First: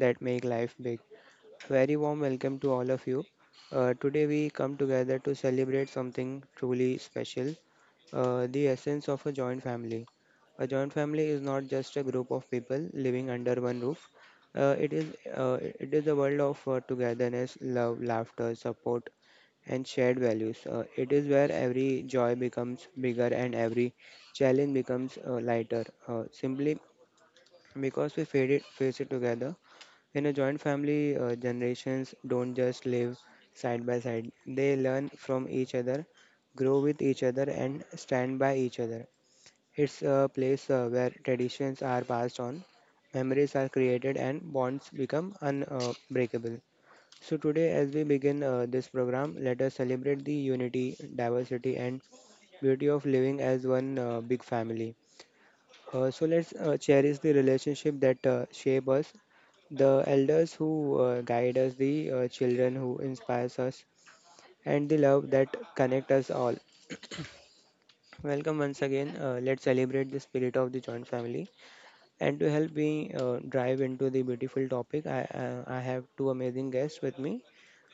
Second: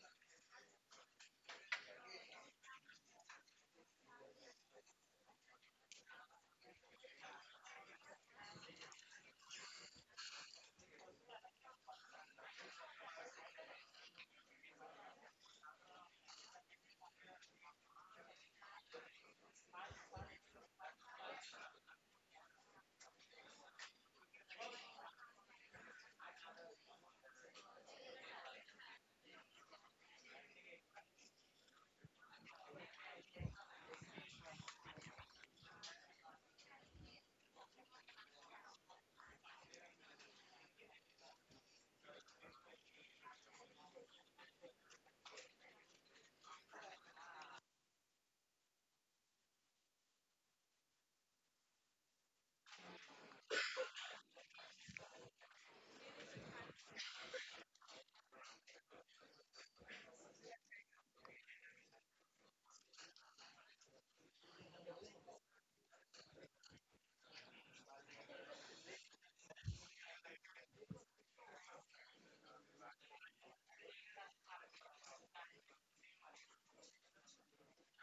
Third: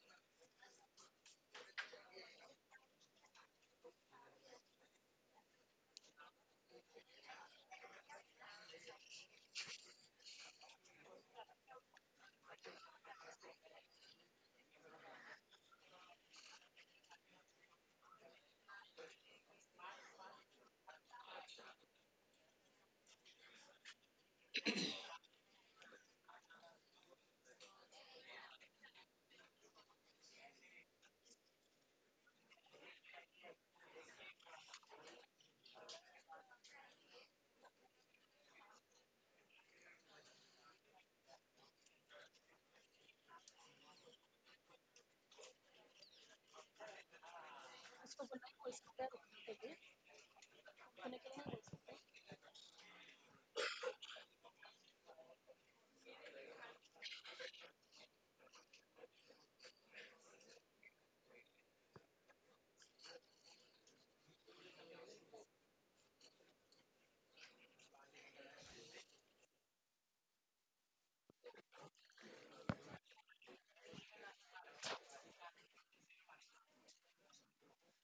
that make life big. Very warm welcome to all of you. Today we come together to celebrate something truly special, the essence of a joint family. A joint family is not just a group of people living under one roof. Uh, it is it is a world of togetherness, love, laughter, support, and shared values. It is where every joy becomes bigger and every challenge becomes lighter. Simply, because we face it together. In a joint family, generations don't just live side by side, they learn from each other, grow with each other, and stand by each other. It's a place where traditions are passed on, memories are created, and bonds become unbreakable. So today, as we begin this program, let us celebrate the unity, diversity, and beauty of living as one big family. So let's cherish the relationship that shape us, the elders who guide us, the children who inspires us, and the love that connect us all. Welcome once again. Let's celebrate the spirit of the joint family. And to help me drive into the beautiful topic, I have two amazing guests with me.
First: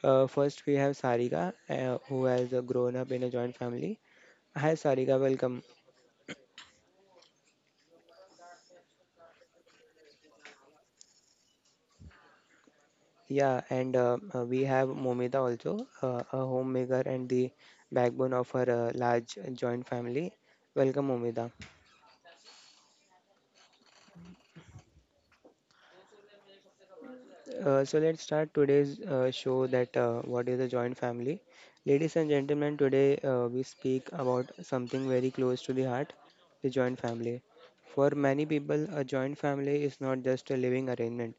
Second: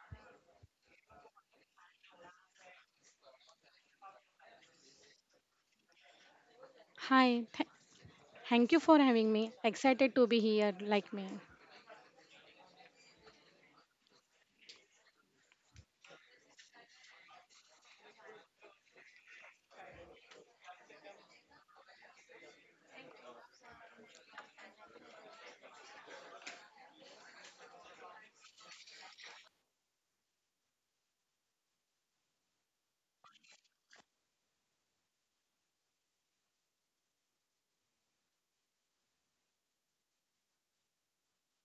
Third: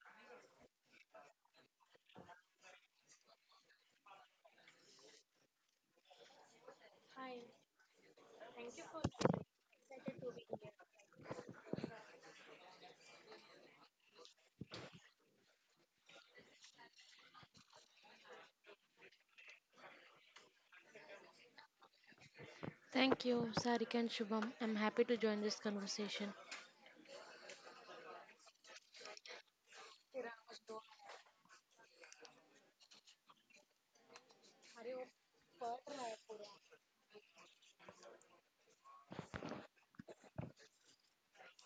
First, we have Sarika, who has grown up in a joint family. Hi, Sarika. Welcome. Hi, thank you for having me. Excited to be here, like me. Yeah, and we have Momita also, a homemaker and the backbone of her large joint family. Welcome, Momita. Thank you, Sarika and Shubham. I'm happy to join this conversation. So let's start today's show that, what is a joint family. Ladies and gentlemen, today we speak about something very close to the heart, the joint family. For many people, a joint family is not just a living arrangement.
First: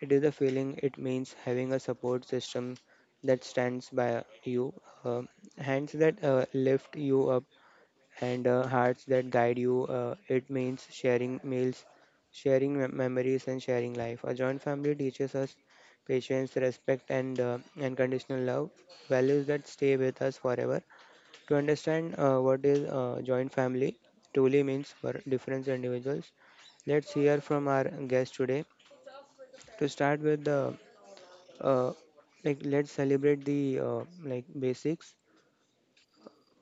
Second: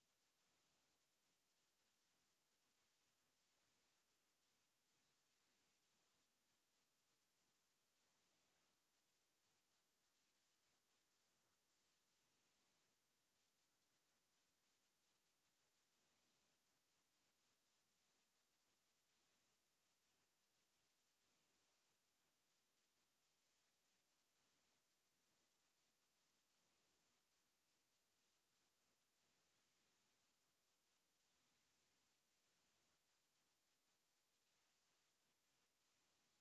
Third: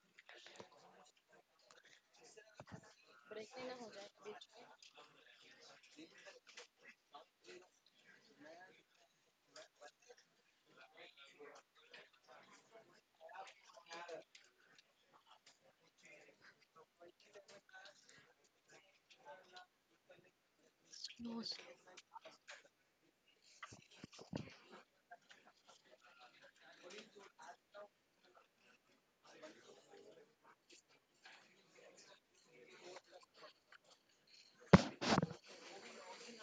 It is a feeling. It means having a support system that stands by you, uh, hands that lift you up, and hearts that guide you. It means sharing meals, memories, and sharing life. A joint family teaches us patience, respect, and unconditional love, values that stay with us forever. To No, sir. understand what is joint family truly means for different individuals, let's hear from our guest today. To start with the uh, let's celebrate the basics.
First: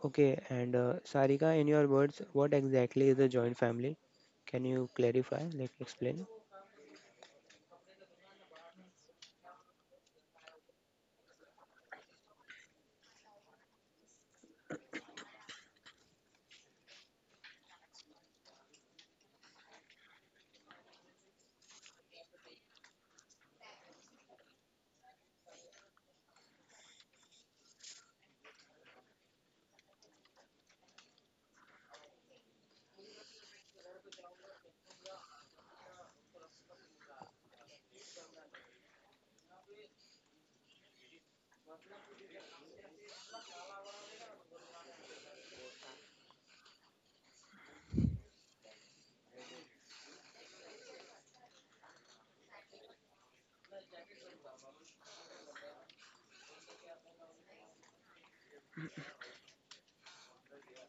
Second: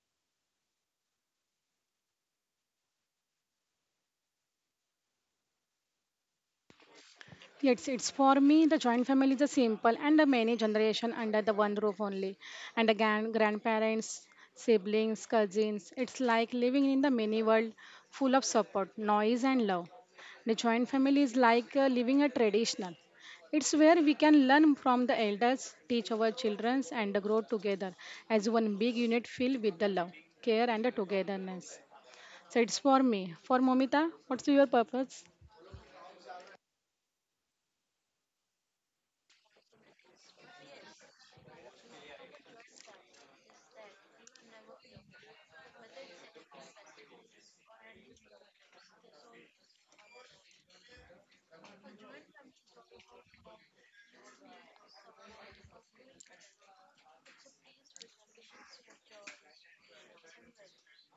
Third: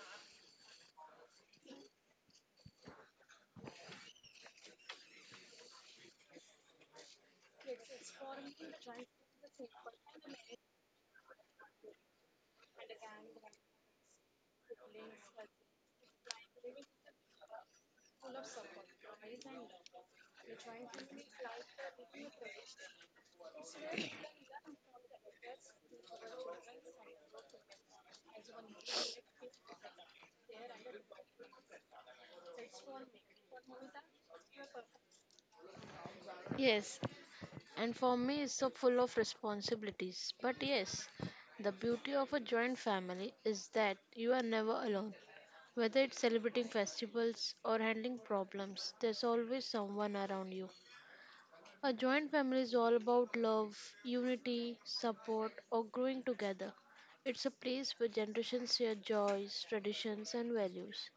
Okay, and Sarika, in your words, what exactly is a joint family? Can you clarify, like explain? It's for me the joint family is a simple and a many generation under the one roof only, and again grandparents, siblings, cousins. It's like living in the mini world full of support, noise and love. The joint family is like living a traditional. It's where we can learn from the elders, teach our children, and grow together as one big unit filled with the love, care, and the togetherness. So it's for me. For Momita, what's your purpose? Yes, and for me, it's so full of responsibilities. But yes, the beauty of a joint family is that you are never alone. Whether it's celebrating festivals or handling problems, there's always someone around you. A joint family is all about love, unity, support, or growing together. It's a place where generations share joys, traditions, and values.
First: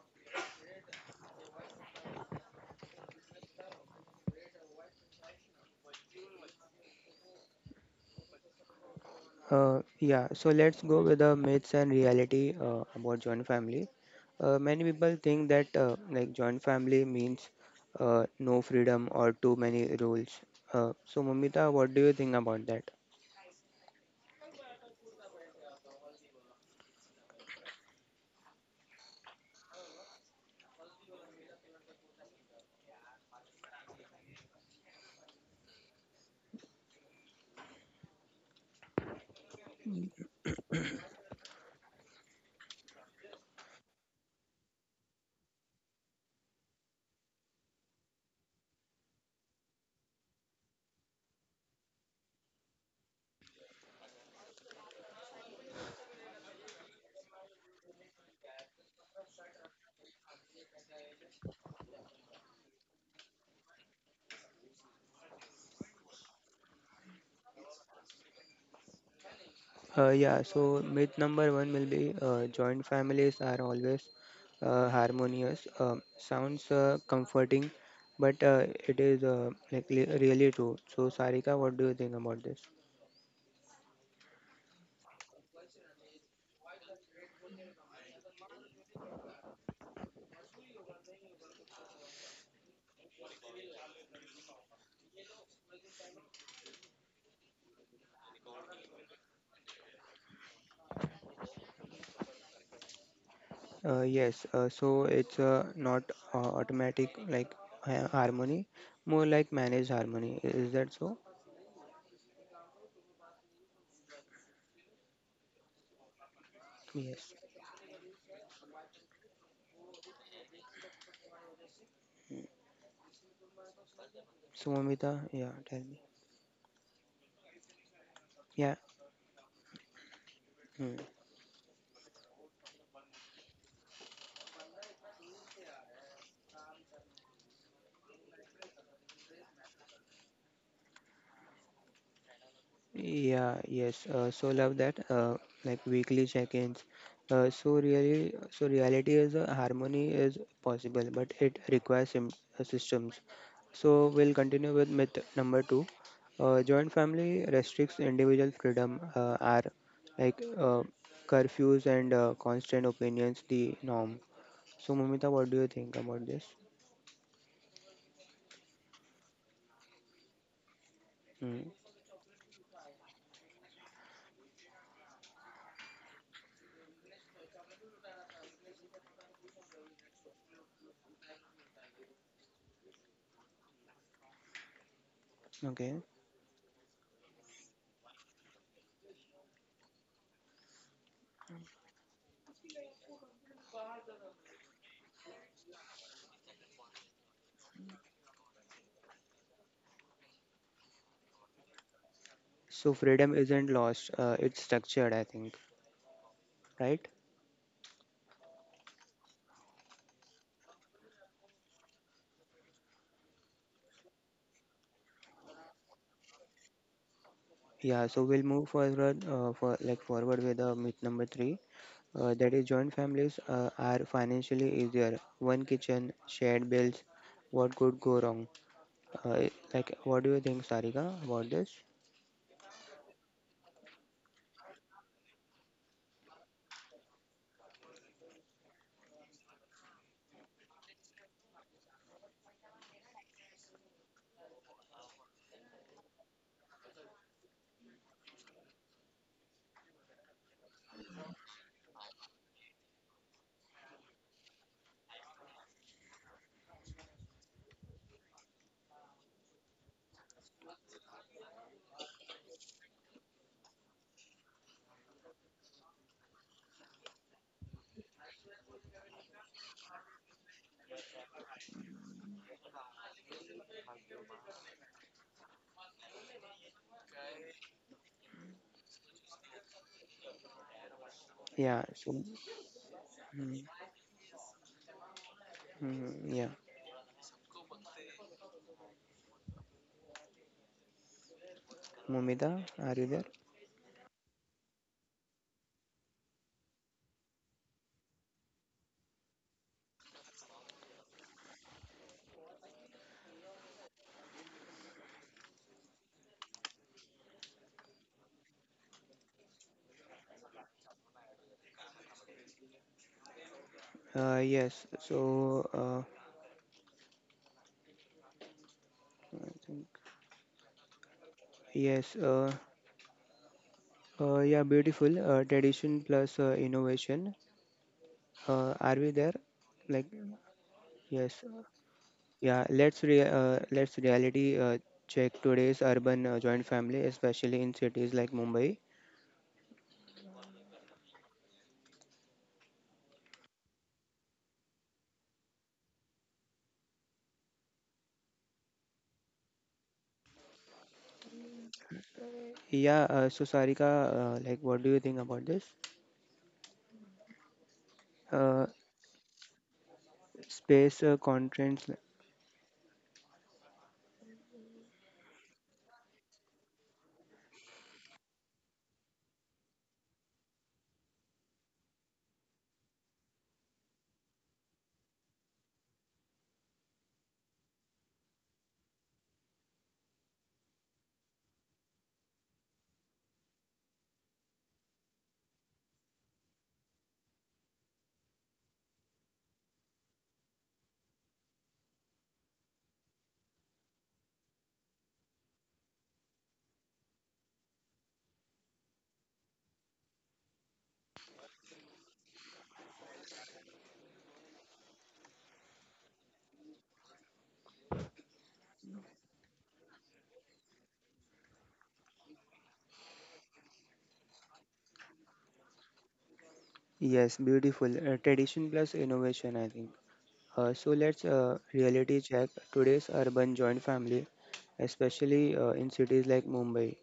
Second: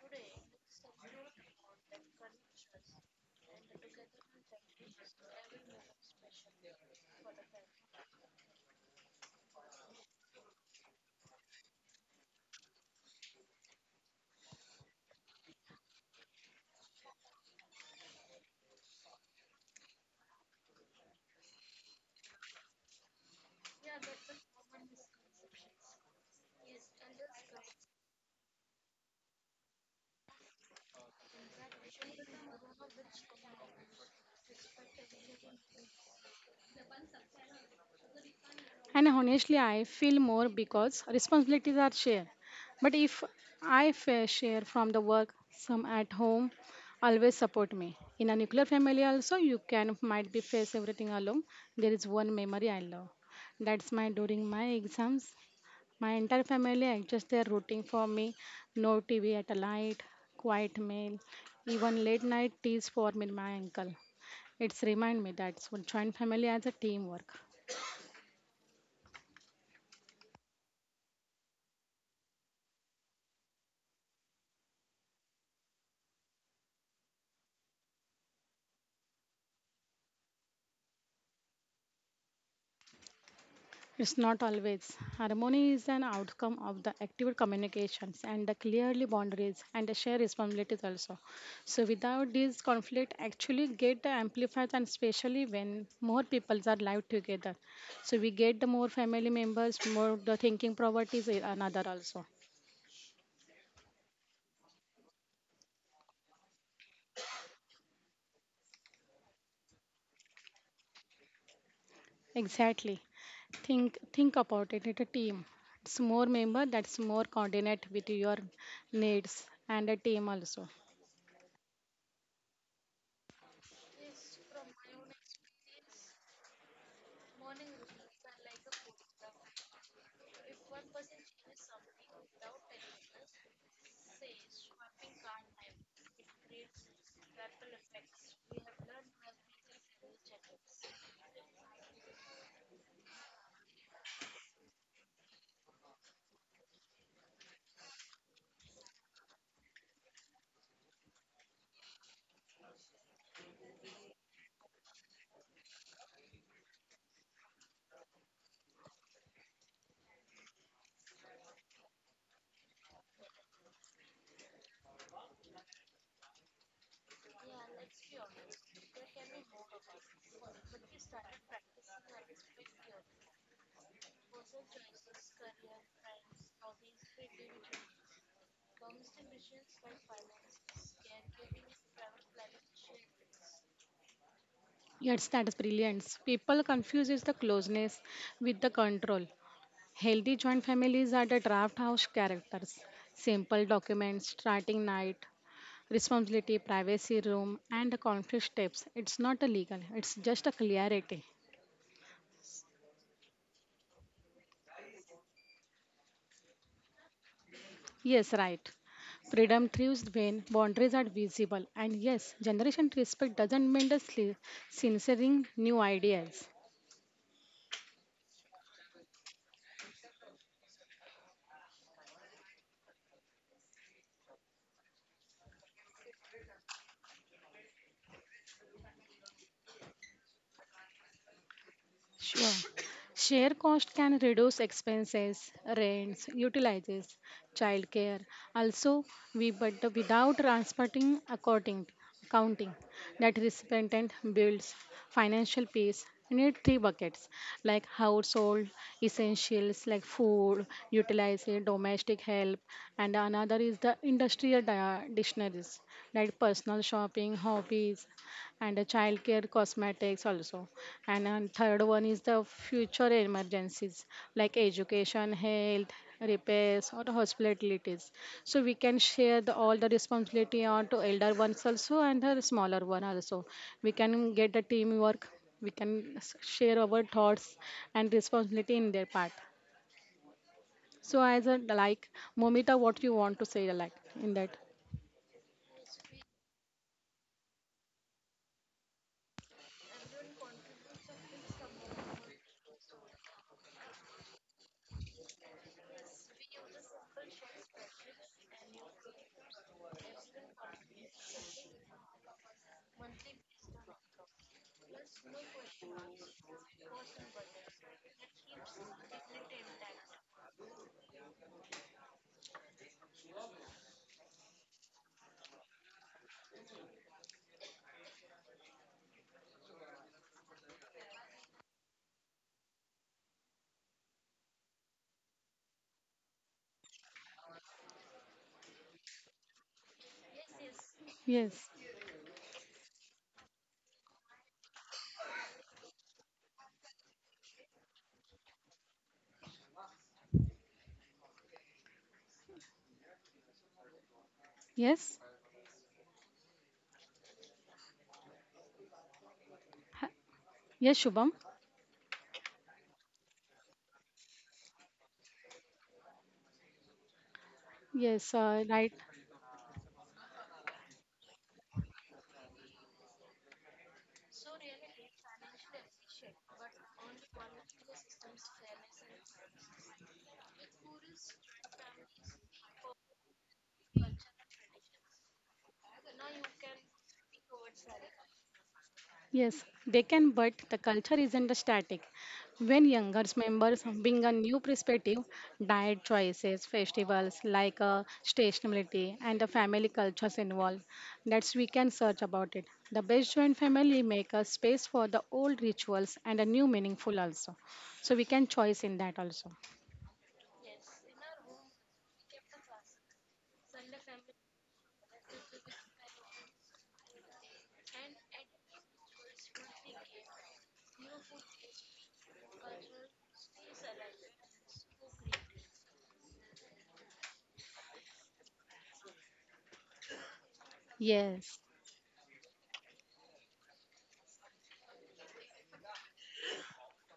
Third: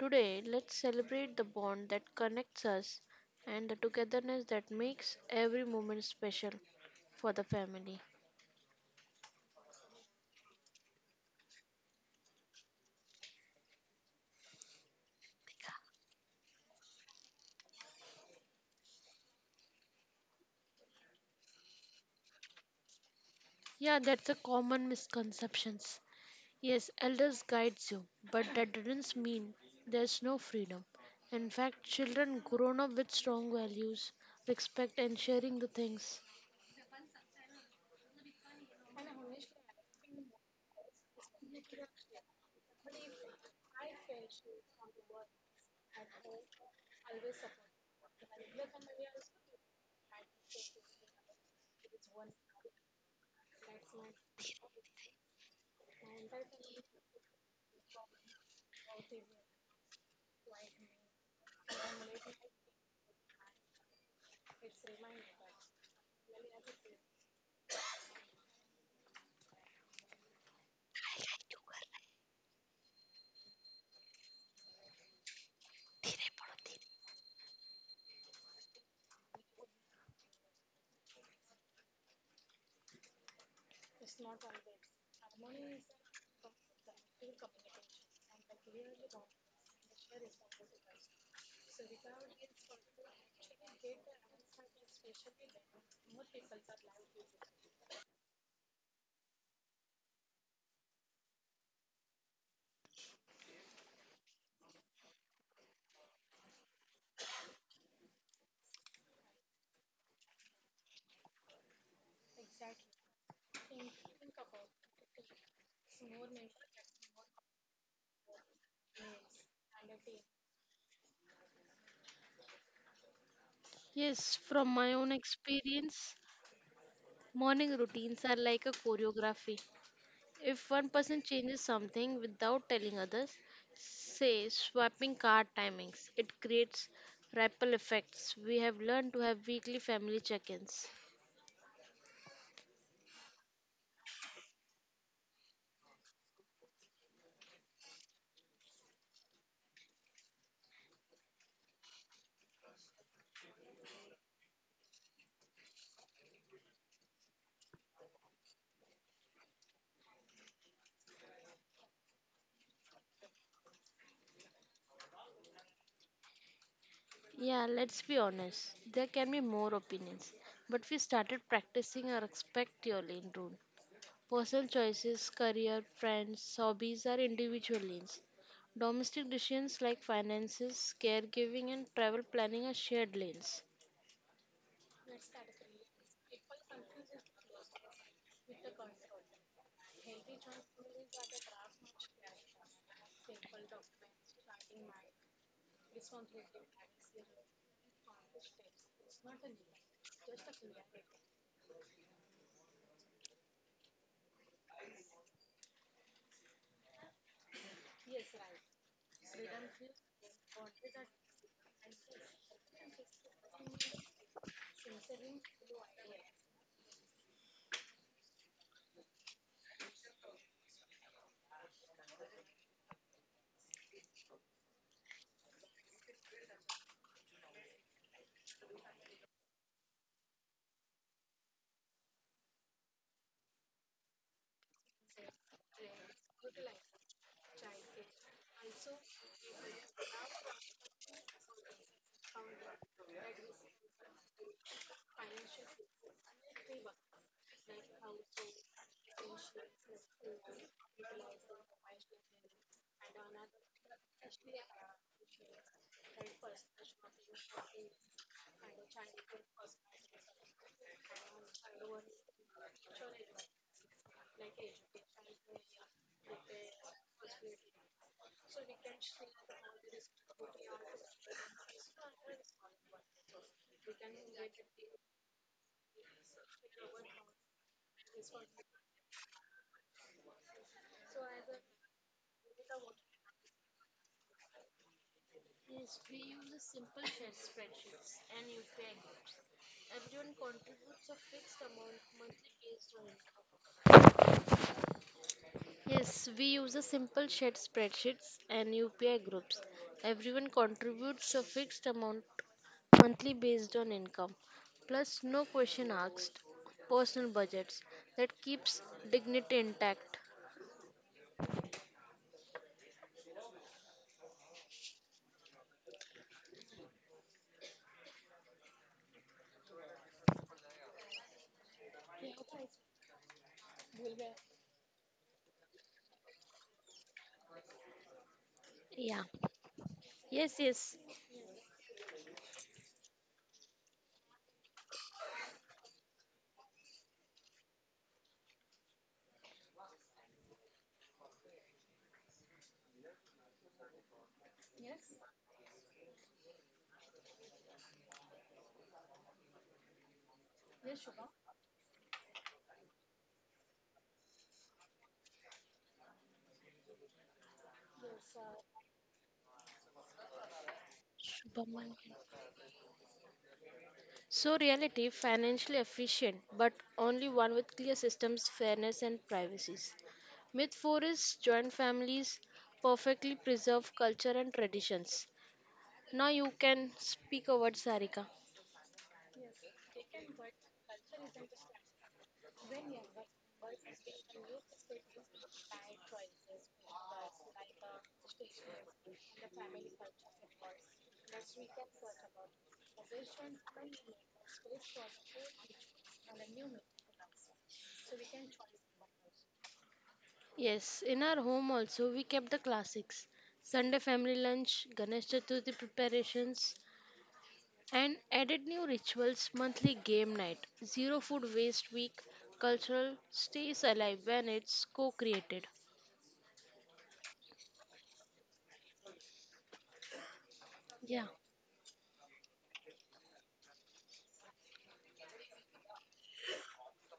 Today, let's celebrate the bond that connects us and the togetherness that makes every moment special for the family. Yeah, so let's go with the myths and reality about joint family. Many people think that joint family means no freedom or too many rules. So Mamita, what do you think about that? Yeah, that's a common misconceptions. Yes, elders guides you, but that doesn't mean there's no freedom. In fact, children grown up with strong values, respect, and sharing the things. And honestly, I feel more because responsibilities are shared. But if I fair share from the work, some at home always support me. In a nuclear family also, you can might be face everything alone. There is one memory I love. That's my during my exams. My entire family are just there rooting for me. No TV at a light, quiet meal, even late night teas for me, my uncle. It's remind me that so joint family as a teamwork. Yeah, so myth number one will be joint families are always harmonious. Sounds comforting, but it is like li- really true? So, Sarika, what do you think about this? It's not always. Harmony is an outcome of the active communications and the clearly boundaries and the shared responsibilities also. So without these conflict actually get the amplified and especially when more people are live together. So we get the more family members, more the thinking properties another also. Yes, so it's not automatic harmony, more like managed harmony. I- Is that so? Exactly. Think about it. It's a team. It's more member that's Yes. more coordinate with your needs and a team also. So, Yes, from Momita, my yeah, own tell me. experience, morning Yeah. routines are like a choreography. If one person changes something without telling others, say swapping car timings, it creates ripple effects. We have learned to have weekly family check-ins. Yeah, yes. So love that. Like, weekly check-ins. So reality is, harmony is possible, but it requires systems. So we'll continue with myth number two. Joint family restricts individual freedom. Are like uh, curfews and constant opinions the norm? So Mumita, what do you think about this? Yeah, let's be honest. There can be more opinions, but we Mm, started practicing our respect your lane rule. Personal choices, career, friends, hobbies are individual lanes. Domestic decisions like finances, caregiving, and travel planning are shared lanes. Yes, okay. that's brilliance. People confuses the closeness with the control. Healthy joint families are the draft house characters. Simple documents, starting night, responsibility, privacy room, and the conflict steps. It's not a legal. It's just a clarity. So freedom isn't lost. It's structured, I think. Right? Yes, right. Freedom thrives when boundaries are visible. And yes, generation respect doesn't mean the censoring new ideas. Yeah, so we'll move forward for like forward with the myth number three. That is, joint families are financially easier. One kitchen, shared bills. What could go wrong? Uh, like, what do you think, Sarika, about this? Sure. Share cost can reduce expenses, rents, utilities, childcare. Also, we but without transporting accounting, accounting that recipient builds financial peace. You Need three buckets like household essentials like food, utilities, domestic help, and another is the industrial dictionaries like personal shopping, hobbies, and the childcare cosmetics also. And then third one is the future emergencies like education, health, repairs, or hospitalities. So we can share the, all the responsibility on to elder ones also and the smaller one also. We can get the teamwork. We can share our thoughts and responsibility in their part. So as Yeah. a So, like, Momita, what you mm, want to say like in that? Yes, mm, yeah. we use a simple shared spreadsheets and UPI groups. Everyone contributes Mumita, are you there? a fixed amount monthly based on income, plus no question asked, personal budgets that keeps dignity intact. Yes. So, yes. Yeah. Beautiful. Tradition plus innovation. Are we there? Yeah. Like, Yes, yes. yes. Yes. Yeah, let's reality check today's urban joint family, especially in cities like Mumbai. Yes. Ha- Yes, Shubham. Yeah, so Sarika, like, what do you think about this? Yes, Uh, right. space constraints. Supermarket. So reality financially efficient, but only one with clear systems, fairness, and privacies. Myth 4 is joint families perfectly preserve culture and traditions. Now you can speak a word, Sarika. Yes, they can, but the culture isn't static. When younger members bring a new perspective, diet choices, festivals like stationality, and the family cultures involved. That's we can search about it. The best joint family make a space for the old rituals and a new meaningful also. So we can choice in that also. Yes, in our home also we kept the classics. Sunday family lunch, Ganesh Chaturthi preparations, and added new rituals, monthly game night, zero food waste week. Cultural stays alive when it's co-created. Yes, beautiful. Tradition plus innovation, I think. So Yeah. let's Yes. Reality check today's urban joint family, especially in cities like Mumbai.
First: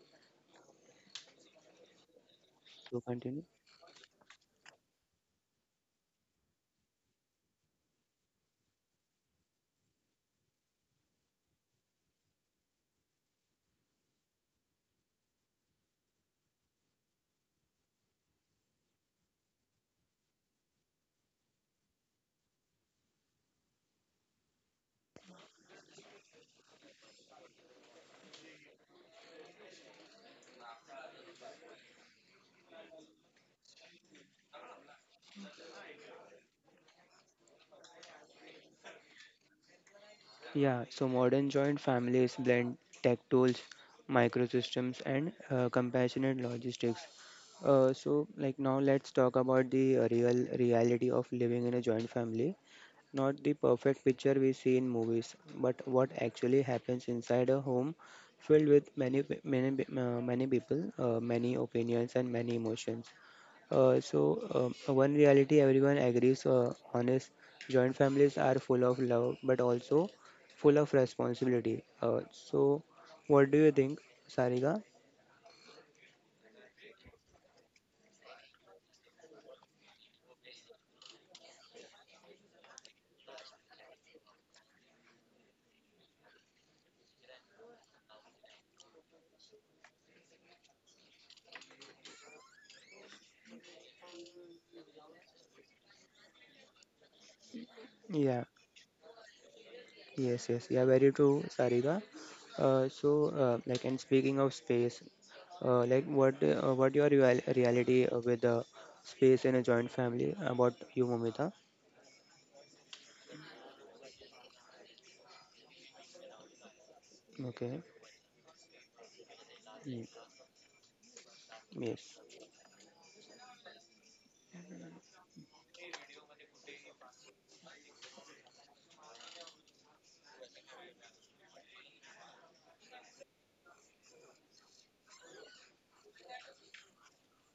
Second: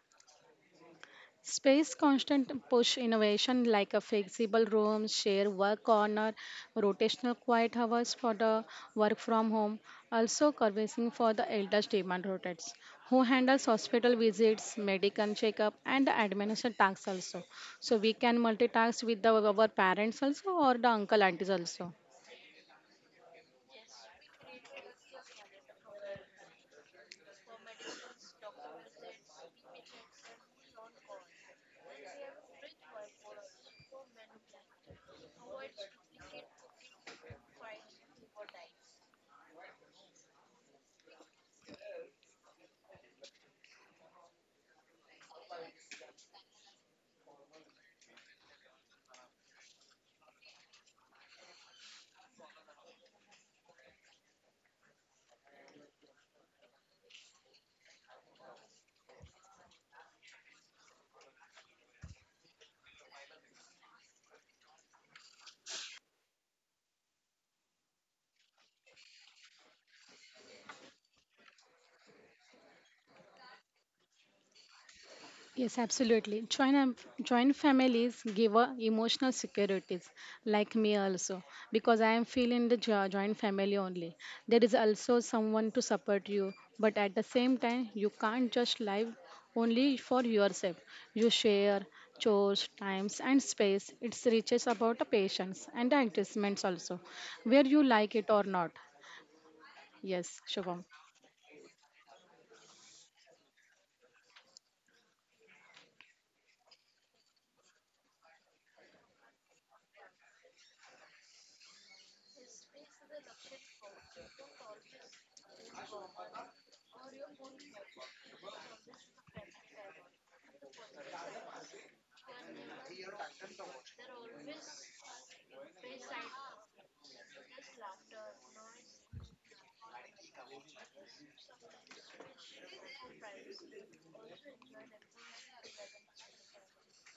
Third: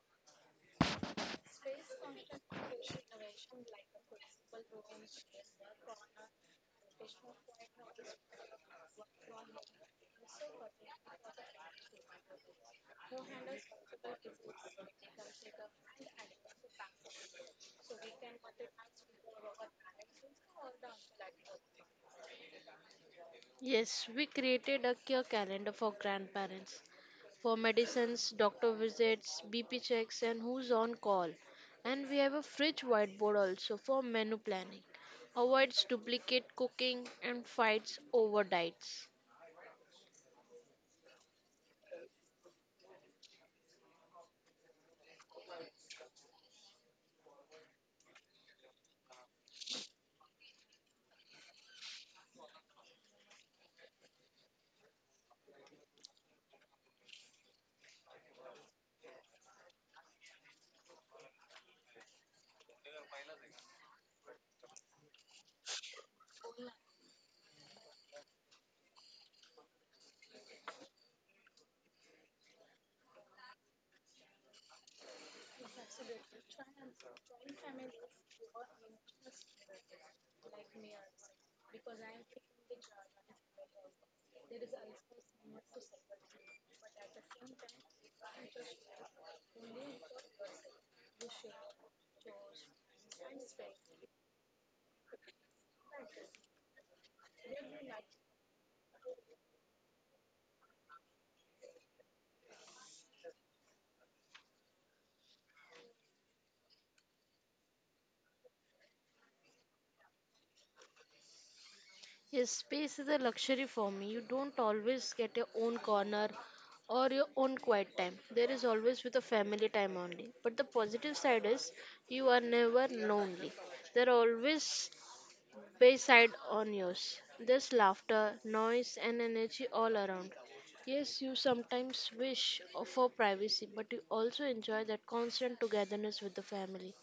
Space constant push So continue. innovation like a flexible room, share work corner, rotational quiet hours for the work from home, also servicing for the elders demand rotates, who handles hospital visits, medical checkup and the administration tasks also. So we can multitask with the, our parents also or the uncle aunties also. Yes, we created a care calendar for grandparents, for medicines, doctor visits, BP checks, and who's on call. And we have a fridge whiteboard also for menu planning, avoids duplicate cooking, and fights over diets. Yeah, so modern joint families blend tech tools, microsystems, and compassionate logistics. So, like now, let's talk about the real reality of living in a joint family. Not the perfect picture we see in movies, but what actually happens inside a home filled with many people, many opinions, and many emotions. So, one reality everyone agrees on is, joint families are full of love but also full of responsibility. So, what do you think, Sarika? Yes, absolutely. Joint families give a emotional securities, like me also, because I am feeling the joint family only. There is also someone to support you, but at the same time, you can't just live only for yourself. You share chores, times, and space. It's reaches about the patience and the adjustments also, where you Yeah, like it or not. yes, yes, yeah, Yes, very Shubham. true, Sarika. So, like, and speaking of space, what your real reality, with the space in a joint family about you, Momita? Yes, space is a luxury for me. You don't always get your own corner or your Okay, own quiet time. There is always with a mm, family time only. But the positive side is, yes. you are never lonely. There are always wayside onions. There's laughter, noise, and energy all around. Yes, you sometimes wish for privacy, but you also enjoy that constant togetherness with the family.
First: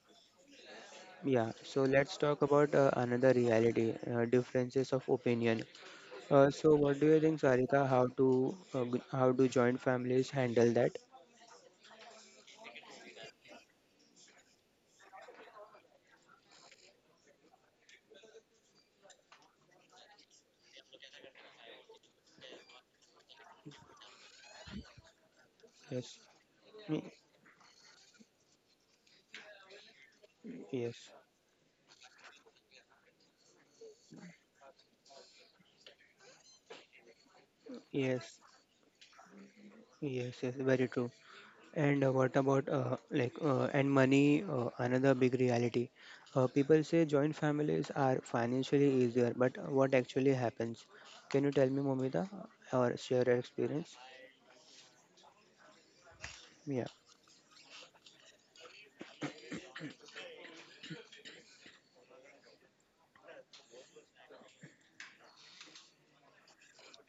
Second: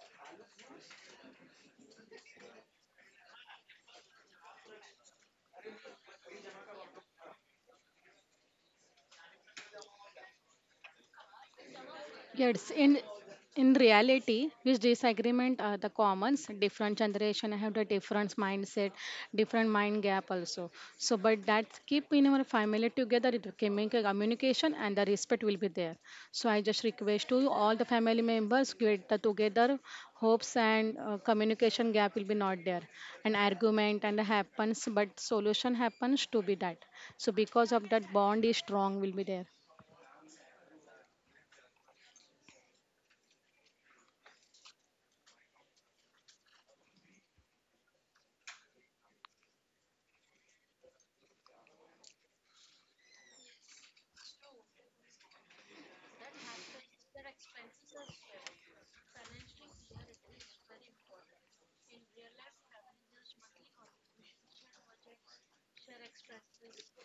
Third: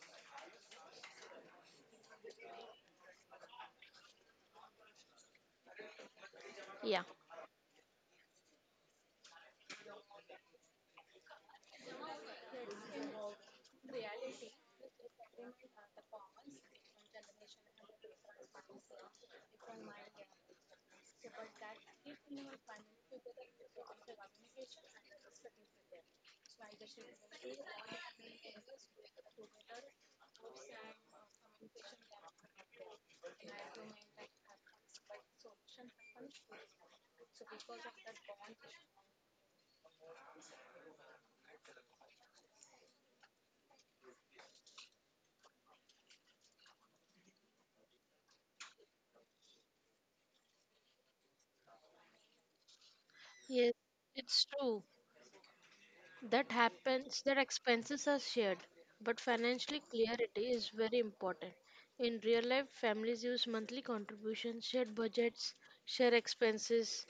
Yeah, so let's talk about another reality, differences of opinion. So what Yeah, do you think, Sarika, how do joint families handle that? Yes, in reality, which disagreement are the commons? Different generation have the different mindset, different mind gap also. So, but that keep in our family together, it will communication and the respect will be there. Yes, So, I just mm, request to all the family members get the together hopes and yes, communication gap will be not there and argument and happens but solution happens to be that so because of that yes, bond is strong will be there. yes, yes, very true. And what about like and money, another big reality. People say joint families are financially easier, but what actually happens? Can you tell me, Momita, or share your yes, experience? it's true. That Yeah, happens, that expenses are shared, but financially clarity is very important. In real life, families use monthly contributions, shared budgets, share expenses,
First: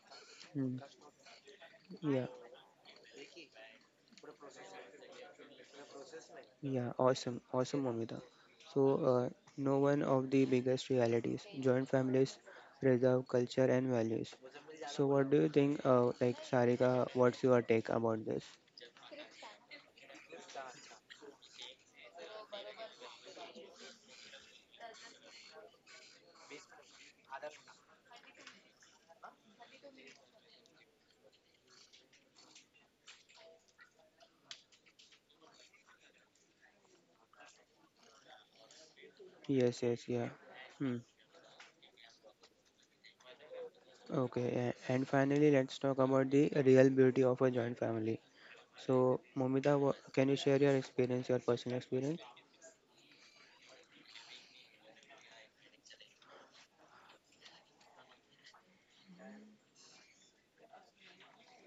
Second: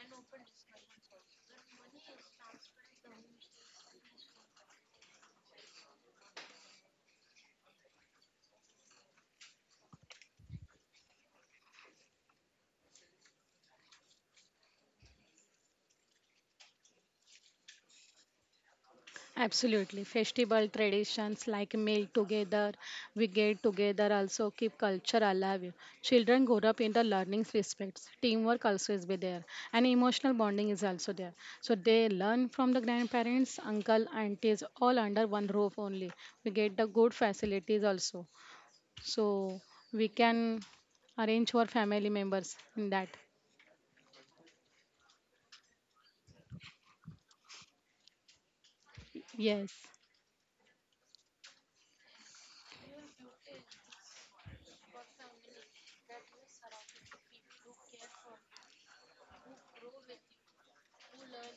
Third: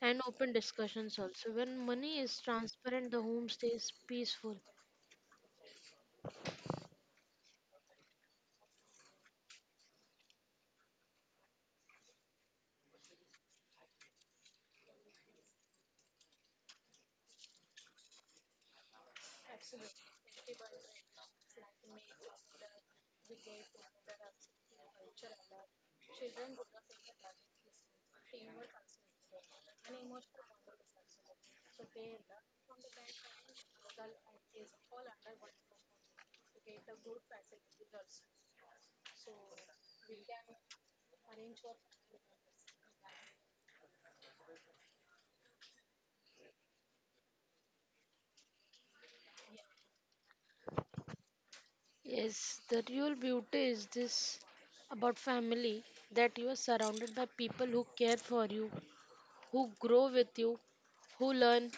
and open mm, discussions also. When money yeah, is transparent, the home stays peaceful. yeah, awesome, awesome, Momita. So, no one of the biggest realities, joint families preserve culture and values. So, what do you think, Sarika, what's your take about this? Absolutely. Festival traditions like meal together, we get together also keep culture alive. Children grow up in the learning respects. Teamwork also is be there. And emotional bonding is also there. So they learn from the grandparents, uncle, aunties, all under one roof only. We get the good facilities also. So Yes, yes, we yeah. can Hmm. arrange for family members in that. Okay, and finally, let's talk about the real beauty of a joint family. So, Yes. Momita, can you share your experience, your personal experience? Yes, the real beauty is this about family, that you are surrounded by people who care for you, who grow with you, who learn,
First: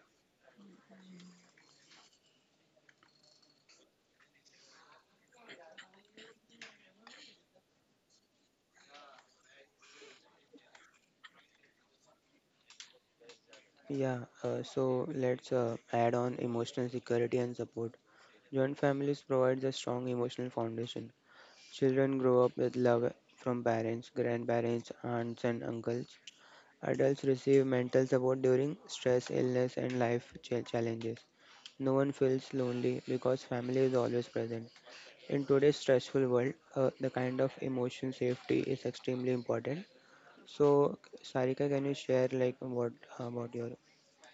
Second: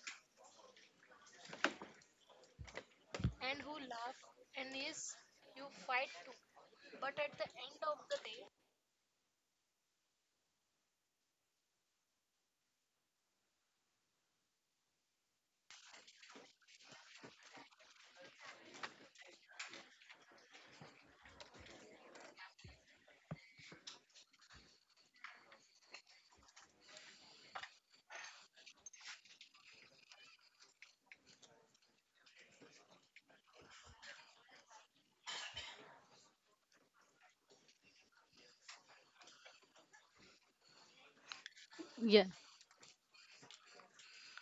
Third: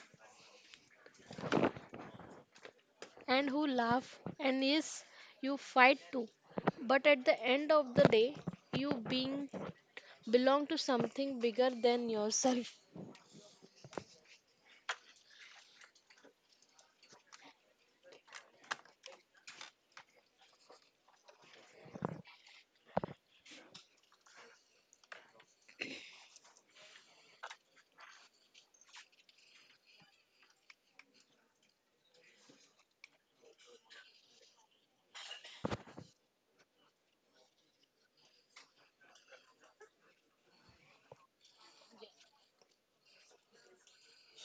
and who laugh. And yes, you fight too. But at the end of the day, you being belong to something bigger than yourself. Yeah, so let's add on emotional security and support. Joint families provides a strong emotional foundation. Children grow up with love from parents, grandparents, aunts, and uncles. Adults receive mental support during stress, illness, and challenges. No one feels lonely because family is always present. In today's stressful world, the kind of emotion safety is extremely important. So, Sarika, can you Yeah. share like what about your—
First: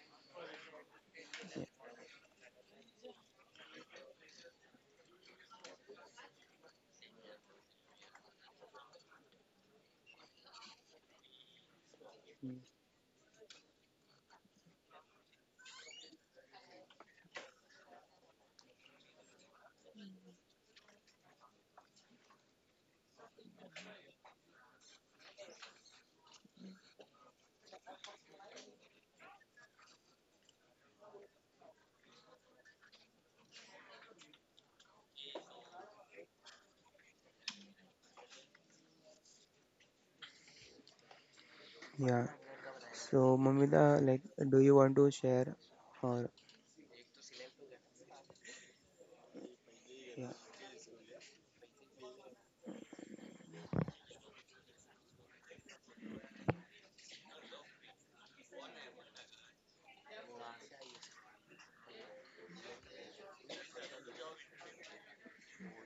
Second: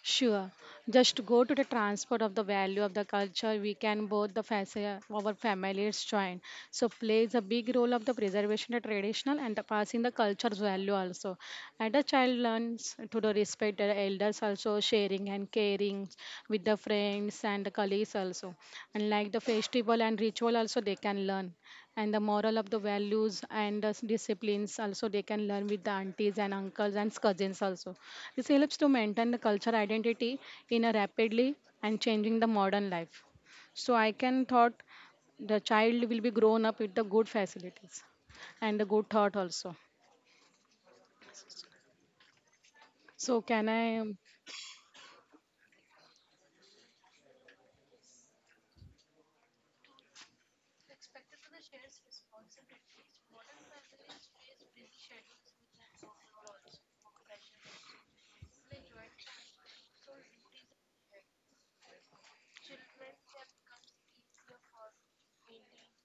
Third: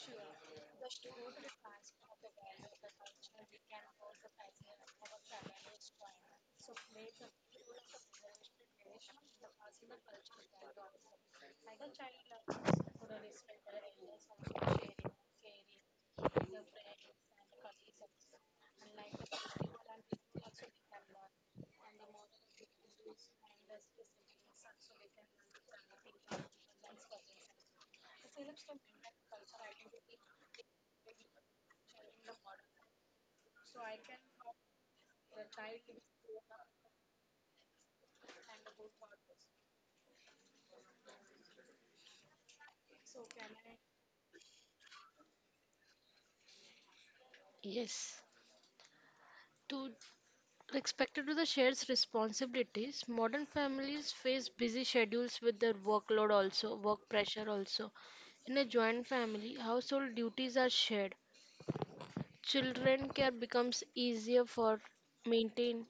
Sure. Just go to the transport of the value of the culture. We can both the our families join. So plays a big role of the preservation of traditional and the passing the culture's value also. And the child mm, learns to the respect the elders also sharing and caring with the friends and the colleagues also. And like the festival and ritual also they can learn and the moral of the values and the disciplines also they can learn with the aunties and uncles and cousins also. This helps to maintain the cultural identity in a rapidly and changing the modern life. So I can thought the child will be grown up with the good facilities and the good thought also. yeah? So can So, i? Mamita, like, do you want to share, or— Yes. To yeah? respected to the shared responsibilities, modern families face busy schedules with their workload also, work pressure also. In a joint family, household duties are shared. Children care becomes easier for maintain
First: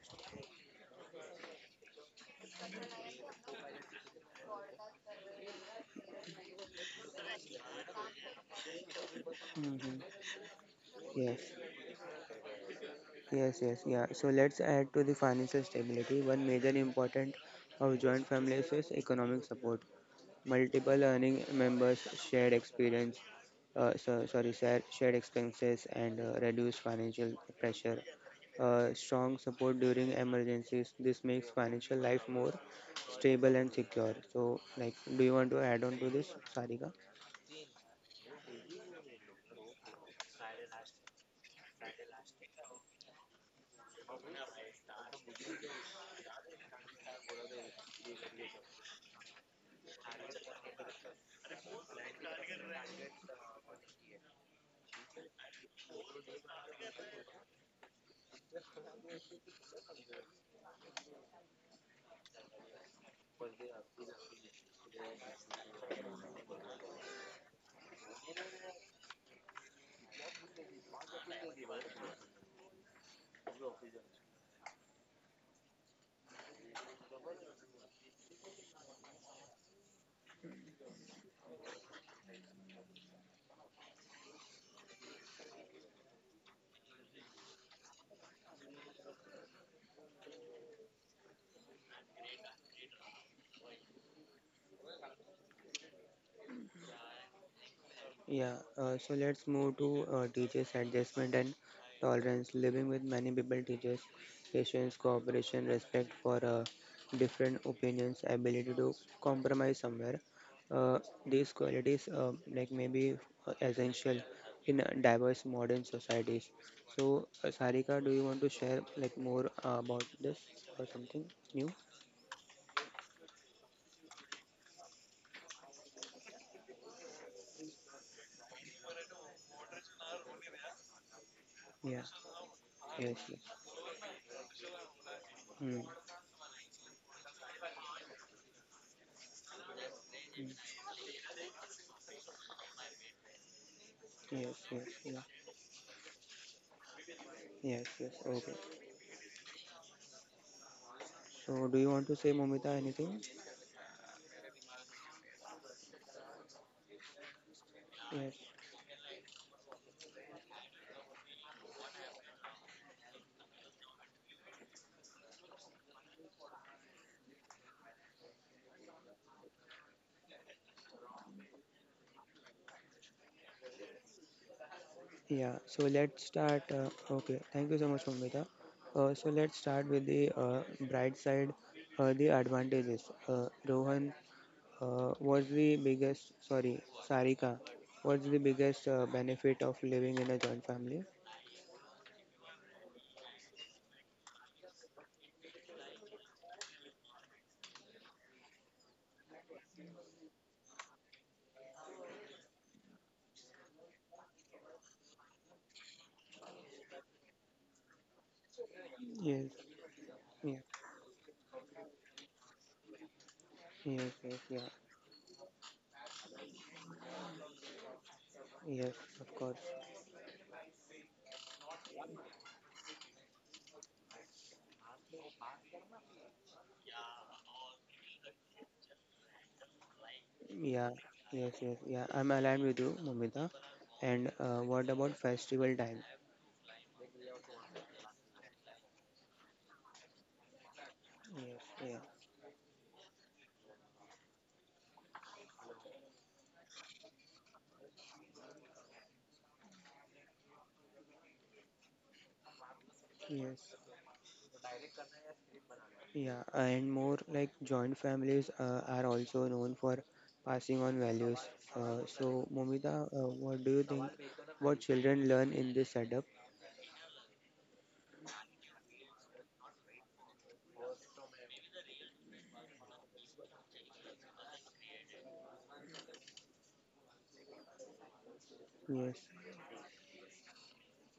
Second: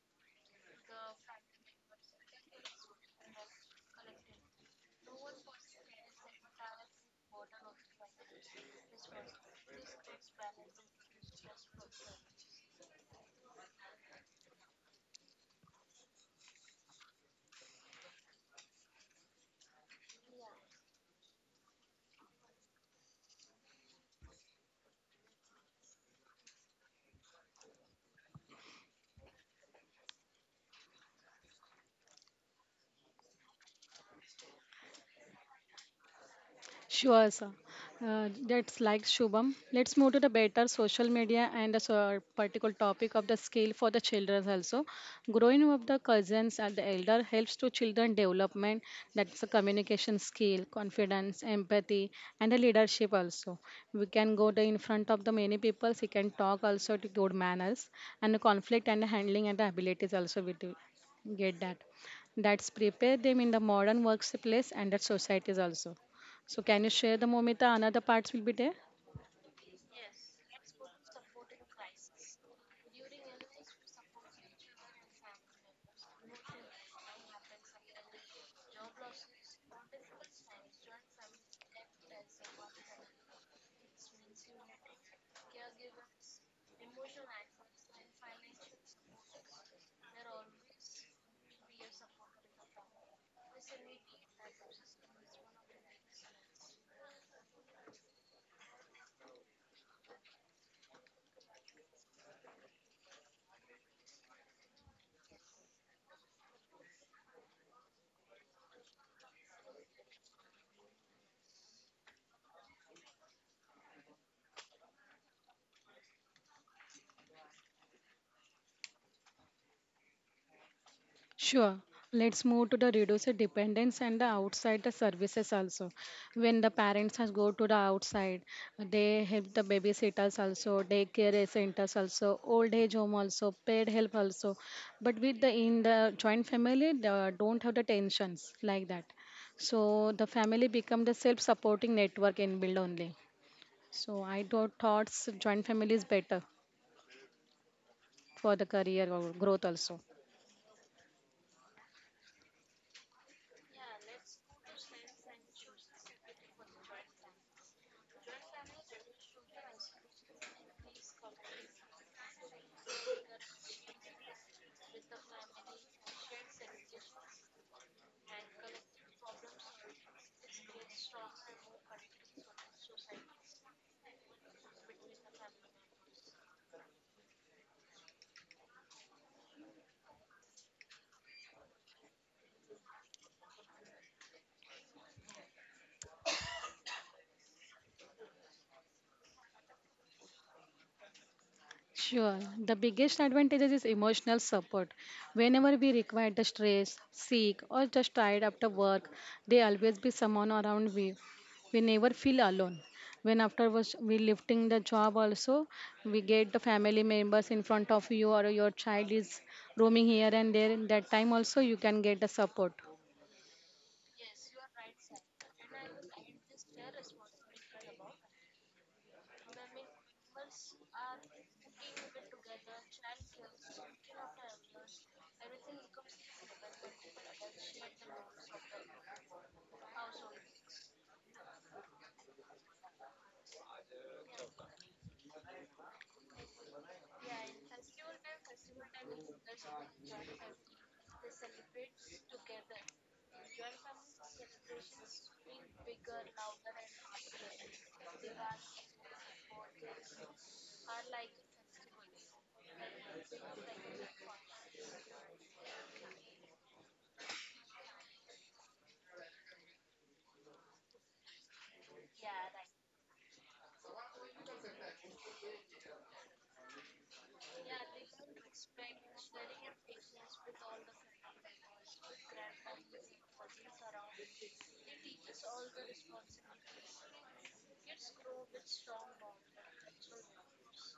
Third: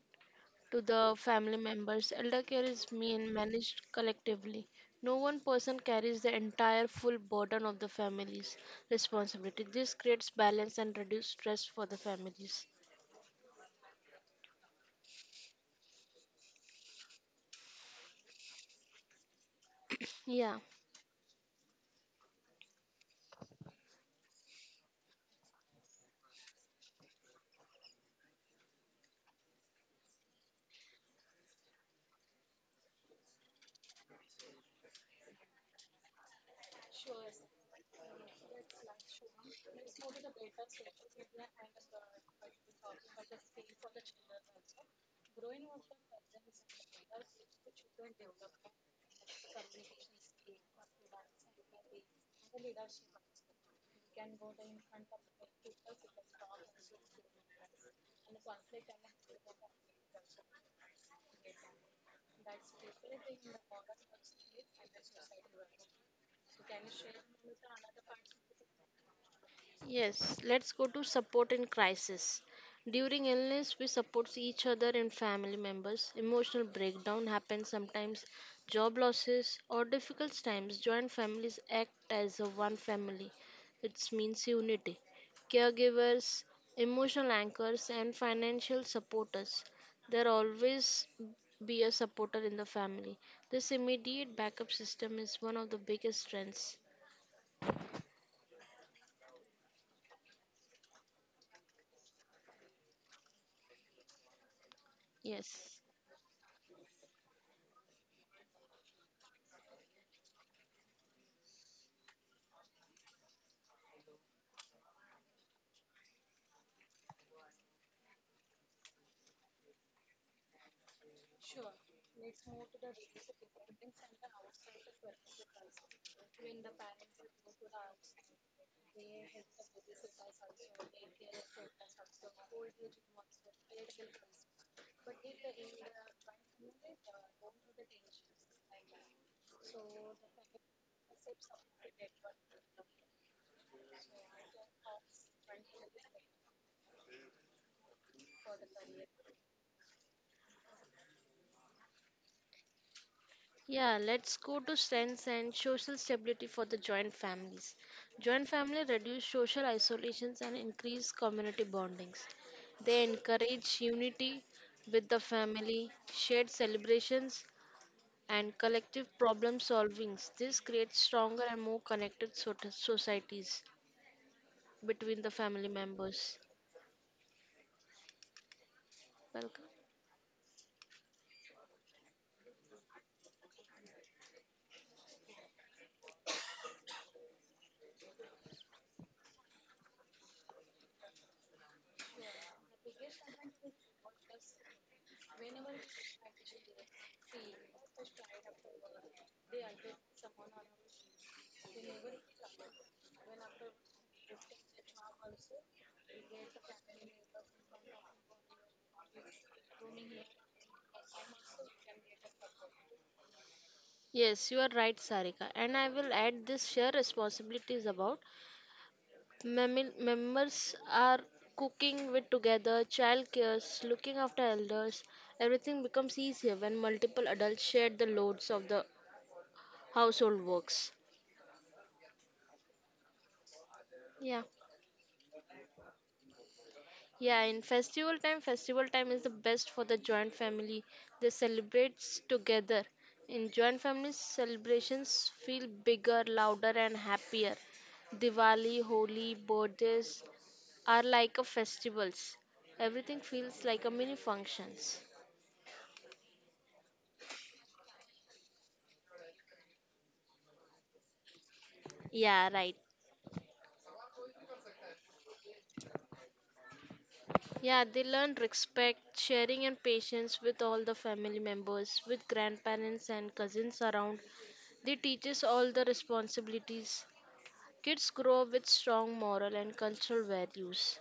to the family members. Elder care is mean managed collectively. No one person carries the entire full burden of the family's responsibility. Hmm. This creates balance and Yes. reduce stress for the families. Yes, yes, yeah. So let's add to the financial stability. One major important of joint families is economic support. Yeah. Multiple earning members, shared experience, so, sorry, share, shared expenses and reduced financial pressure. Strong support during emergencies. This makes financial life more stable and secure. So, like, do you want to add on to this, Sarika? Sure, sir. That's like Shubham. Let's move to the better social media and the particular topic of the skill for the children also. Growing up the cousins and the elder helps to children development. That's a communication skill, confidence, empathy, and the leadership also. We can go to in front of the many people. He can talk also to good manners and the conflict and the handling and the abilities also we do get that. That's prepare them in the modern workplace and the societies also. So, can you share the Momita another parts will be there? Yes, let's go to support in crisis. During illness, we support each other and family members. Emotional breakdown happens sometimes, job losses, or difficult times. Joint families act as a one family. It means unity. Caregivers, emotional anchors, and financial supporters. There always be a supporter in the family. This immediate backup system is one of the biggest strengths. Yeah, so let's move to teachers' adjustment and tolerance. Living with many people teaches patience, cooperation, Yes. respect for different opinions, ability to compromise somewhere. Uh, these qualities, maybe essential in diverse modern societies. So, Sarika, do you want to share like more about this, or something new? Sure. Let's move to the reduce the dependence and the outside the services also. When the parents has go to the outside, they help the babysitters also, daycare Yeah. centers also, old age Yes. home Yes. also, paid help also. But with the Mm. in the joint family, the, don't have the tensions like that. So the family become the self-supporting network in build only. So Yes. I Yes. Yeah. thoughts joint family is better Yes. Yes. Okay. for the career or growth also. So, do you want to say, Momita, anything? Yeah, let's go to strengths and social stability for the joint families. Yes. Joint family reduce social isolations and increase community bondings. They encourage unity with the family, shared celebrations, and collective problem solvings. This creates stronger and more connected societies between the Yeah. family So let's members. start. Okay. Thank you so much, Momita. So let's Welcome. start with the bright side, the advantages. Rohan was the biggest. Sorry, Sarika, was the biggest benefit of living in a joint family. Sure. The biggest advantages is emotional support. Whenever we require the stress, sick, or just tired after work, there always be someone around we. We never feel alone. When after was we lifting the job also, we get the family members in front of you or your child is Yes. roaming here and Yeah. there. In that time also you can get the support. Yes. Yes. Yes, Yeah. you are right, Sarika. And I will add this share responsibilities about Yes. Of course. Members are cooking with together, child cares, looking after elders. Everything becomes easier when multiple adults share the loads of the household Yeah. works. Yes. Yes. Yeah. I'm aligned with you, Momita. And Yeah. What about festival time? Yeah, in festival time is the best for the joint family. They Yes. Yeah. celebrate together. In joint families, celebrations feel bigger, louder, and happier. Diwali, Holi, birthdays are like a festivals. Everything Yes. feels like a mini functions. Yeah, and more like joint families are also known for passing on values. Yeah, right. Momita, what do you think? What children learn in this setup? Yeah, they learn respect, sharing, and patience with all the family members, with grandparents and cousins around. They teach us all the responsibilities. Kids grow up with Yes, strong moral and cultural values.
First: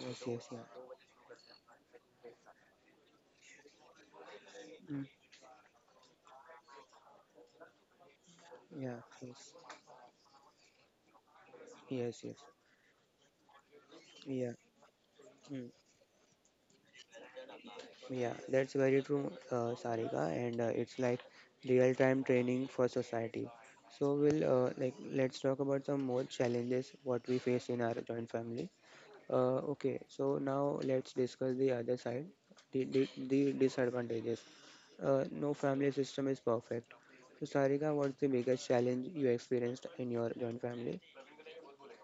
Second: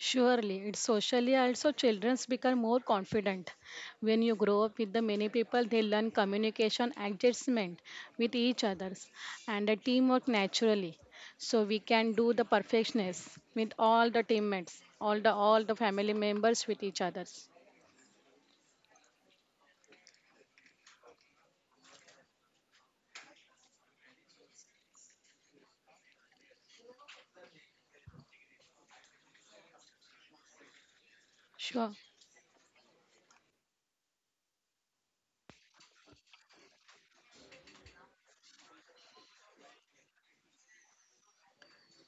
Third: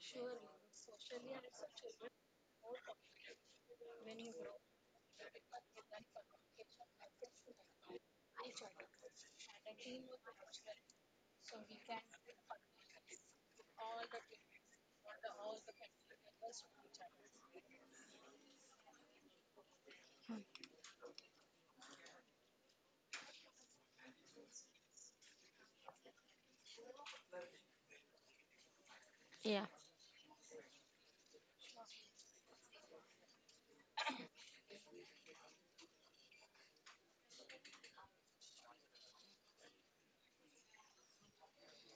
yes, yes, yeah. it's socially also childrens become more confident. When you grow up with the Mm, many people, they learn communication adjustment with each yeah, others yes, and the teamwork naturally. So we can yes, do yes. the perfectionist with all the Yeah, teammates, all mm, the family members with each others. yeah, that's very true, Sarika, and it's like real-time training for society. So, we'll let's talk about some more challenges what we face in our joint family. Yeah. Okay, so now let's discuss the Sure. other side, the disadvantages. No family system is perfect. So, Sarika, what's the biggest challenge you experienced in your joint family?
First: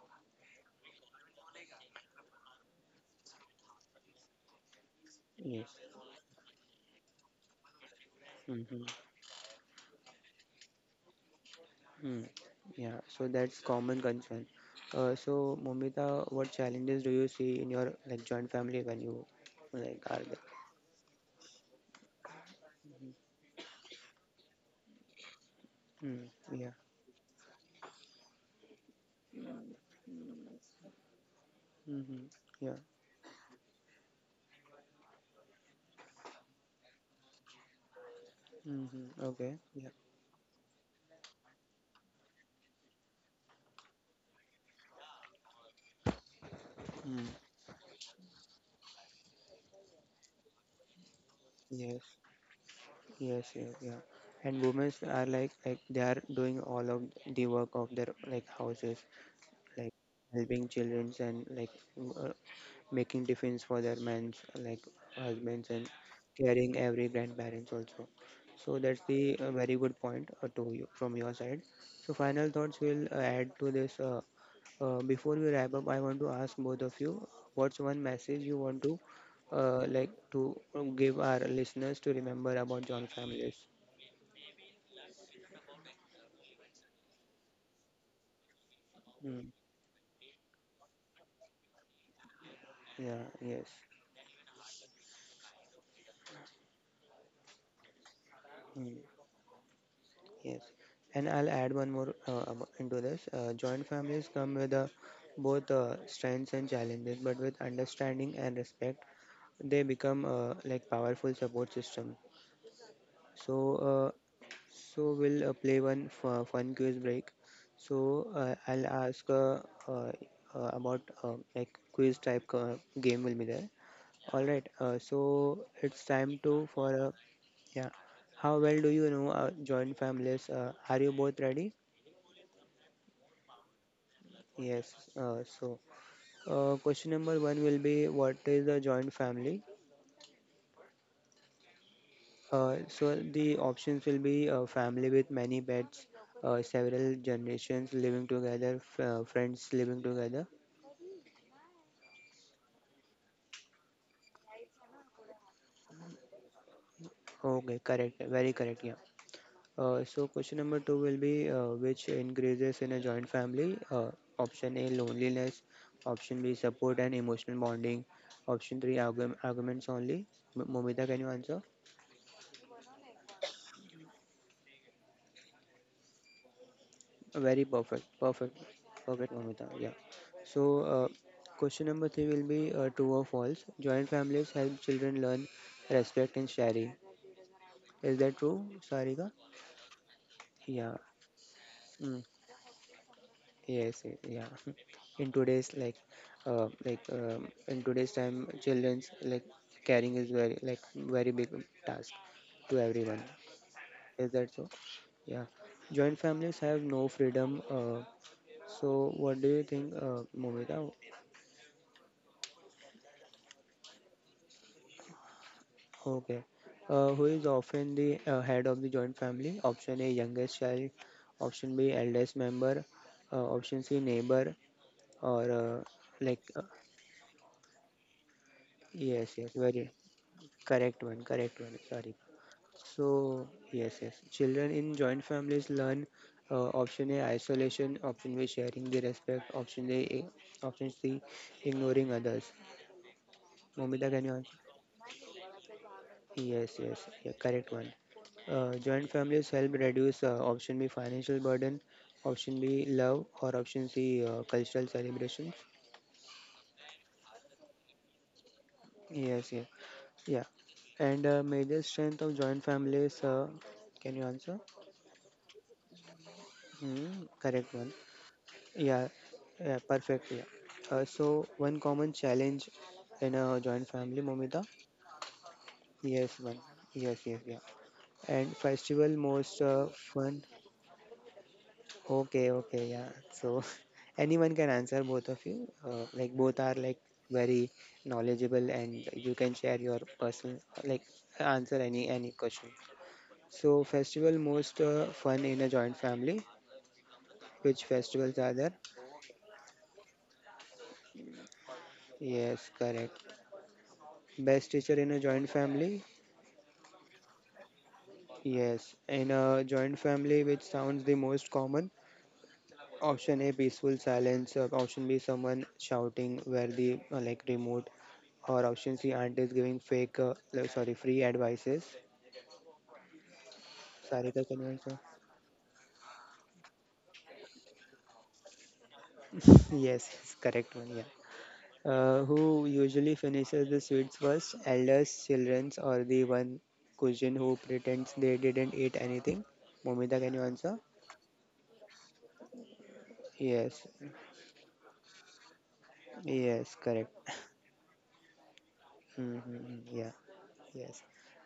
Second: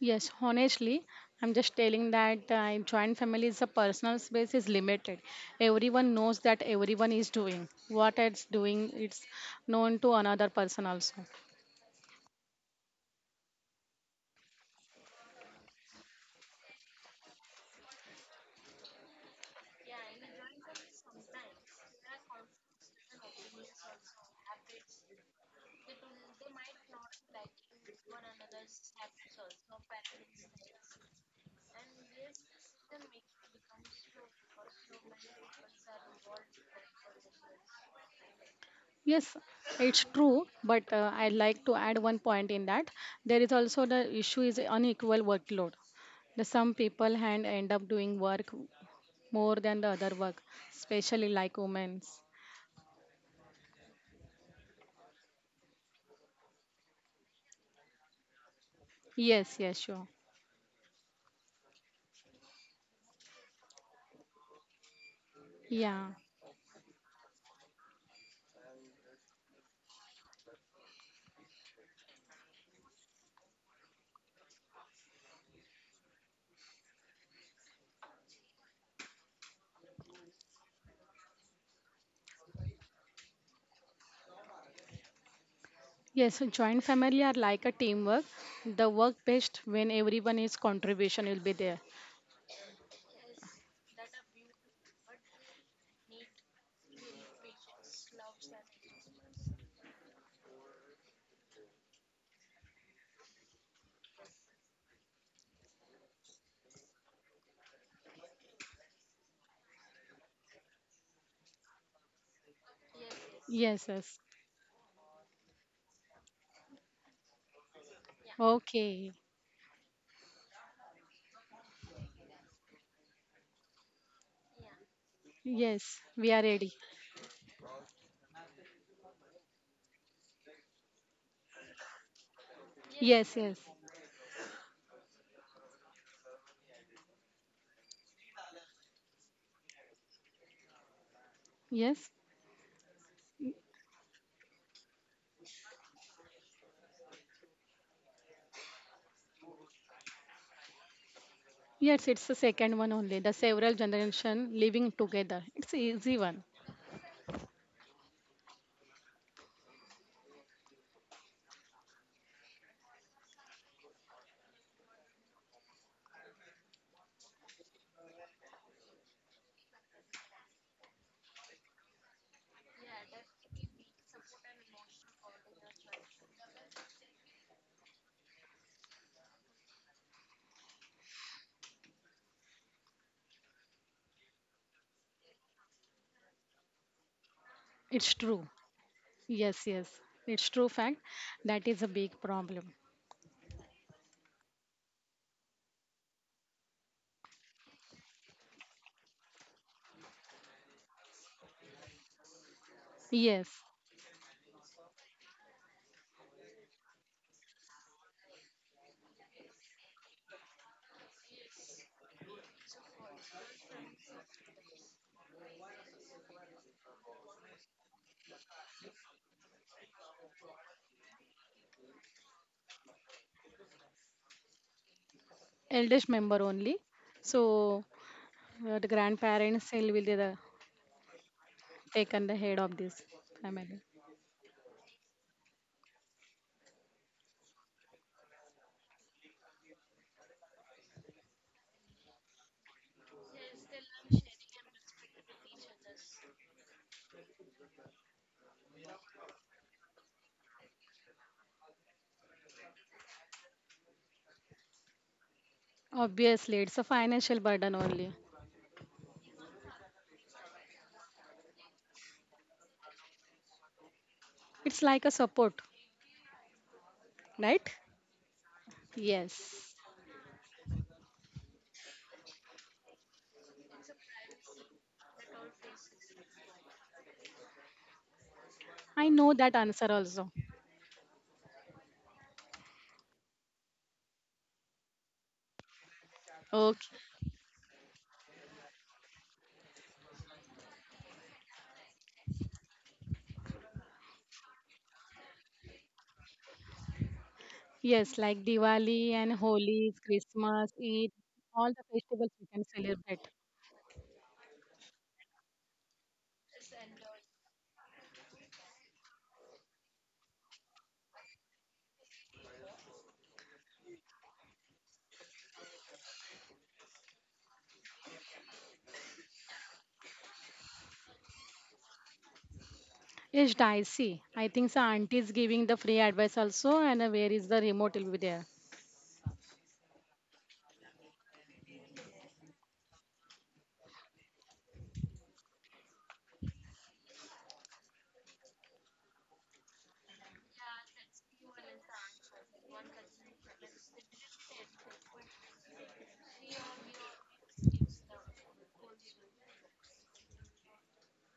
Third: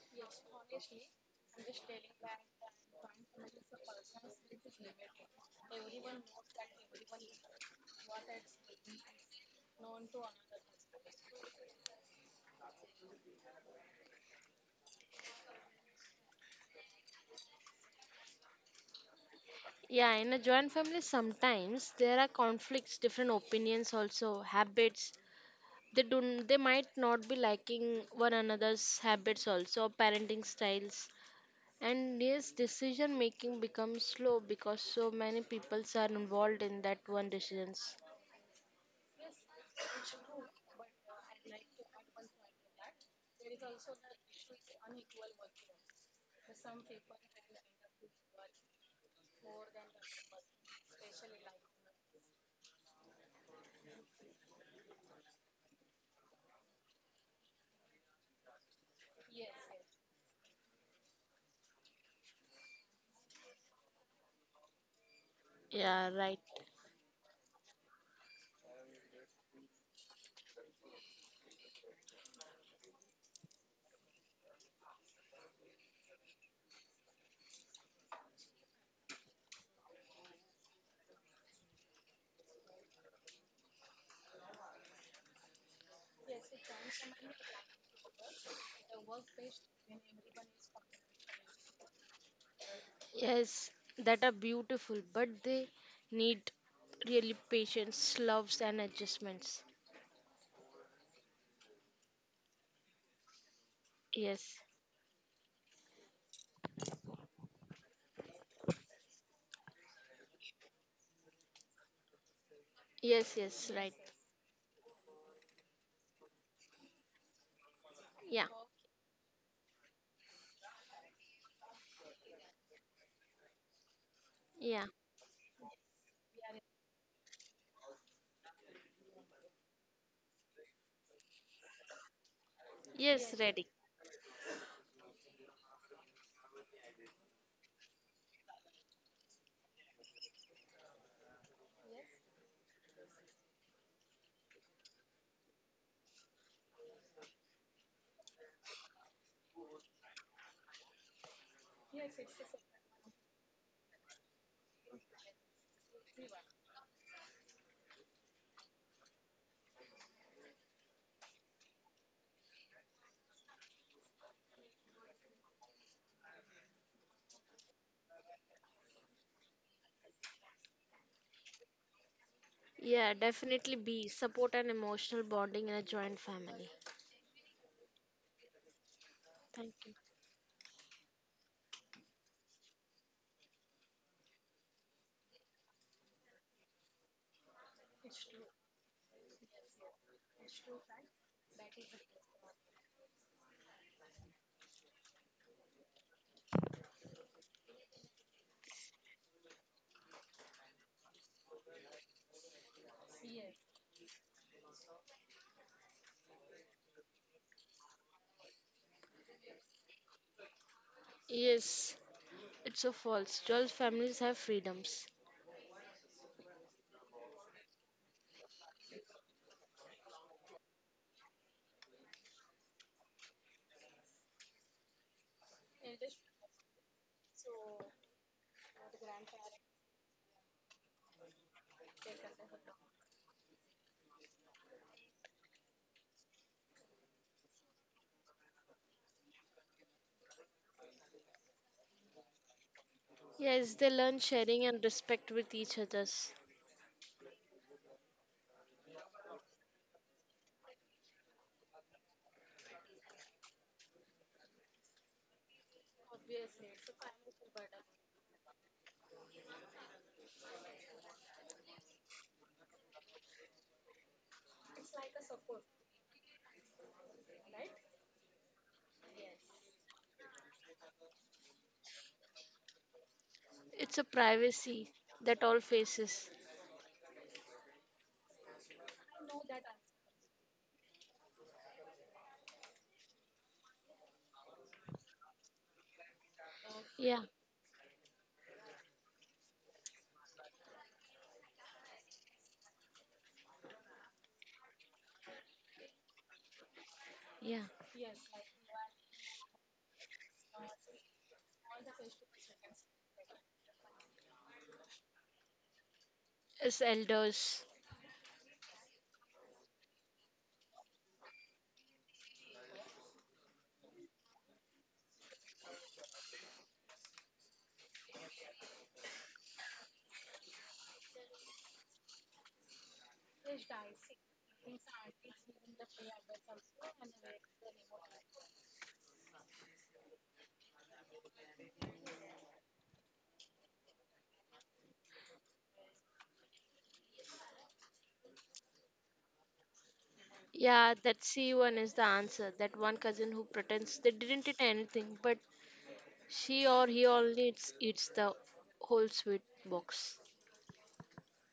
Yes, honestly, I'm just telling that in joint families the personal space is limited. Yes. Everyone knows that everyone is doing what it's Mm-hmm. doing. It's known to another person also. Mm. Yeah, so that's common concern. Momita, what challenges do you see in your like joint family when you like Yeah, in are a there? joint family, sometimes there are conflicts, different opinions, also habits. They Mm. do. They Yeah. might not be liking one another's habits, also parenting styles. And Mm-hmm. yes, Yeah. decision making becomes slow because so many people are involved in that one decisions. Mm-hmm. Yes, Okay. Yeah. it's true, but I'd like to add one point in that there is also the issue is unequal workload. The some people Mm. hand end up doing work more than the other work, especially like Yes. women's. Yes, yes, yeah. And women are like they are doing all of the work of their like houses, Yes, yes, like sure. helping children and m- uh, making defense for their men's like husbands and Yeah, Yeah. right. caring every grandparents also. So that's the very good point to you from your side. So final thoughts will add to this. Before we wrap up, I want to ask both of you, what's one message you want to like to give our listeners to remember about John Families? Yes, so joint family are like a teamwork. The work Mm, best when everyone is contribution will be there. yeah, Yes, yes, that are beautiful, but they need really patience, loves, and mm, adjustments. yes. And I'll add one more into this. Joint families Yes, come with both strengths and challenges, but with understanding and respect, they become like powerful support system. yes, So, yes, Yes, right. uh, yes. so we'll play one fun quiz break. So Yeah, I'll Okay. ask uh, about like quiz type game will be there. All right. yeah, So Yes, it's we time are to ready. for a yeah. How well do you know joint families? Are you both ready? yes, Yes, yes. ready. Yes. So, question number one will be what is a joint family? Yes. So, the options will be a family with many pets, several generations living together, friends living together. Yes, it's the second one only. The several generation living together. It's a easy one. Okay, correct. Very correct. Yeah. So question number two will be which increases in a joint family? Option A loneliness, option B support and emotional bonding, option three arguments only. Momita, can you answer? Yeah, definitely be support and emotional bonding in a joint family. Very perfect, perfect, perfect, Momita. Thank Yeah. you. So question number three will be true or false? Joint families help children learn respect and sharing. Is It's that true. true, Sarika? Yes, yes. It's true Yeah. fact. That is a big Mm. problem. Yes, yeah. In today's like in today's time, children's like caring is very like very big task to everyone. Yes. Is that so? Yeah. Joint families have no freedom. So what do you think, Momita? Yes, it's so false. Joint families have freedoms. Okay. Who is often the head of the joint family? Option A, youngest child. Option B, eldest member. Option C, neighbor. Or Eldest like member only. So the yes, yes, grandparents very will be the correct one, correct one. Sorry. taken the head of this So, family. yes, yes. Children in joint families learn option A isolation, option B sharing the respect, option A, option C ignoring others. Yes, they Momita, learn can you answer? sharing and respect with each others. Yes, yes. Yeah, correct one. Joint families help reduce option B financial burden, option B love, or option C cultural celebrations. Obviously, it's a financial burden only. Yes, yeah, yeah. And major strength of joint families. Can you answer? It's like a support, Hmm, correct one. right? Yeah, Yes. yeah, perfect. Yeah. So one common challenge in a joint It's a family, Momita. privacy that all faces. Yes, one. Yes, yes, yeah. And festival I know most that answer fun. also. Okay, okay, yeah. So anyone can answer both of you. Like both are Okay. like Yeah, very knowledgeable, and you can share your personal like answer any question. So festival most fun in a joint family. yeah. Which Yes, festivals like are there? Diwali and Holi, Christmas, Eid, all the festivals we Yes, can correct. celebrate. Best teacher in a joint family. As elders. Yes, in a joint family, which sounds the most common, option A peaceful silence, option B someone shouting where the like remote, or option C aunt is giving fake like, sorry free advices. Yes, Daisy. Sarika, I can you think the answer? auntie is giving the free advice also, and where is the remote will be there. Yes, yes, correct one. Yeah. Who usually finishes the sweets first? Elders, childrens, or the one cousin who pretends they didn't eat anything? Momita, can you answer? Yeah, that C one is the answer. That one cousin who Yes, pretends they didn't eat anything, but she yes, or he correct. only eats, eats the whole sweet Mm-hmm, yeah. box. Yes.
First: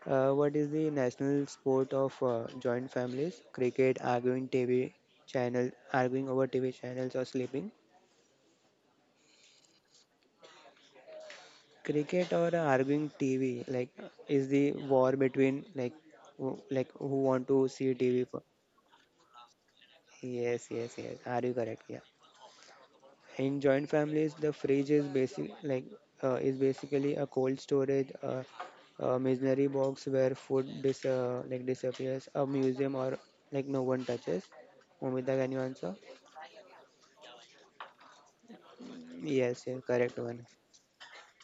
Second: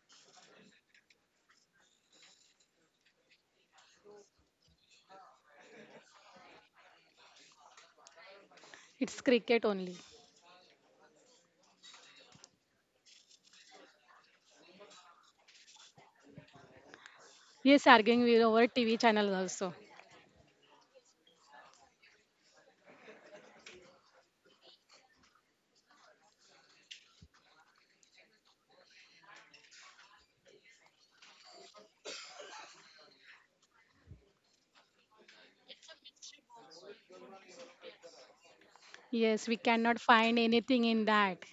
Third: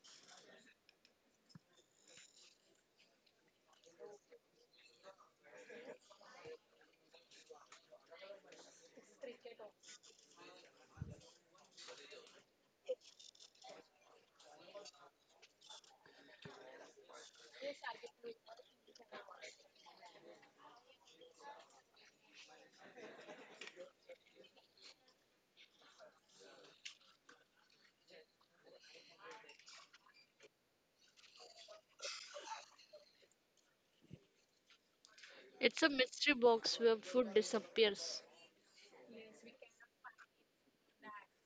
What is the national sport of joint families? Cricket, arguing TV channel, arguing over TV channels or sleeping. It's cricket only. Cricket or arguing TV, like is the war between like who want to Yes, see arguing TV? with For? our TV channel also. Yes, yes, yes. Are you correct? Yeah. In joint families, the fridge is basic like is basically a cold storage, a missionary box where food dis like disappears, a museum or like no one touches. Momita, can you It's a answer? mystery box where food disappears. Yes, we Yes, yes, cannot correct find one. anything in that.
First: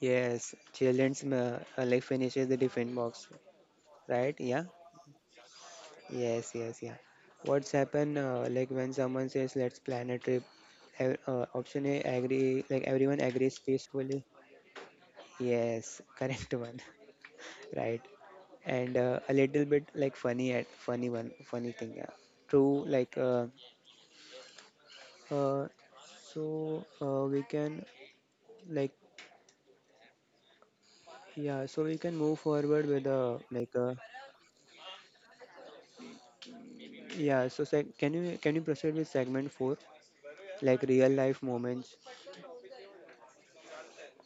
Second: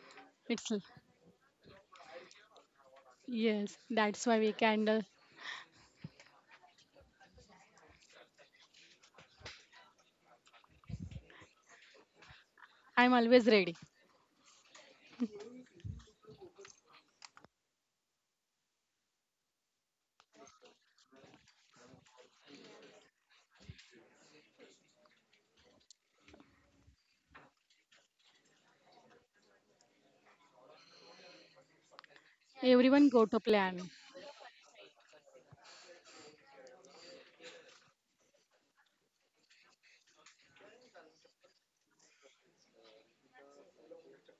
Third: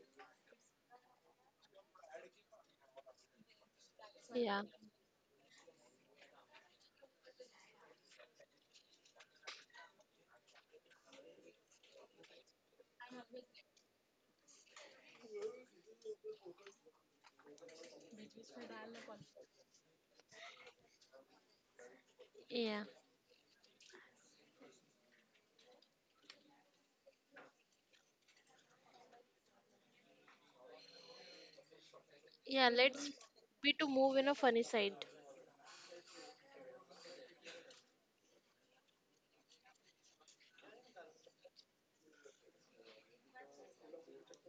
Yes, It's children's like finishes the different box, yes, that's right? why we Yeah, Yeah. can. Yes, yes, yeah. What's happen like when someone says let's plan a trip? Option A agree like I'm everyone always agrees ready. peacefully. Yes, correct one. Right? And a little bit like funny at funny one funny thing. Yeah. True, yeah. like uh, so we can like yeah, so we can move Yeah, forward Everyone let's with go to be plan. like to move in a funny side. yeah. So can you proceed with segment four, like real life moments?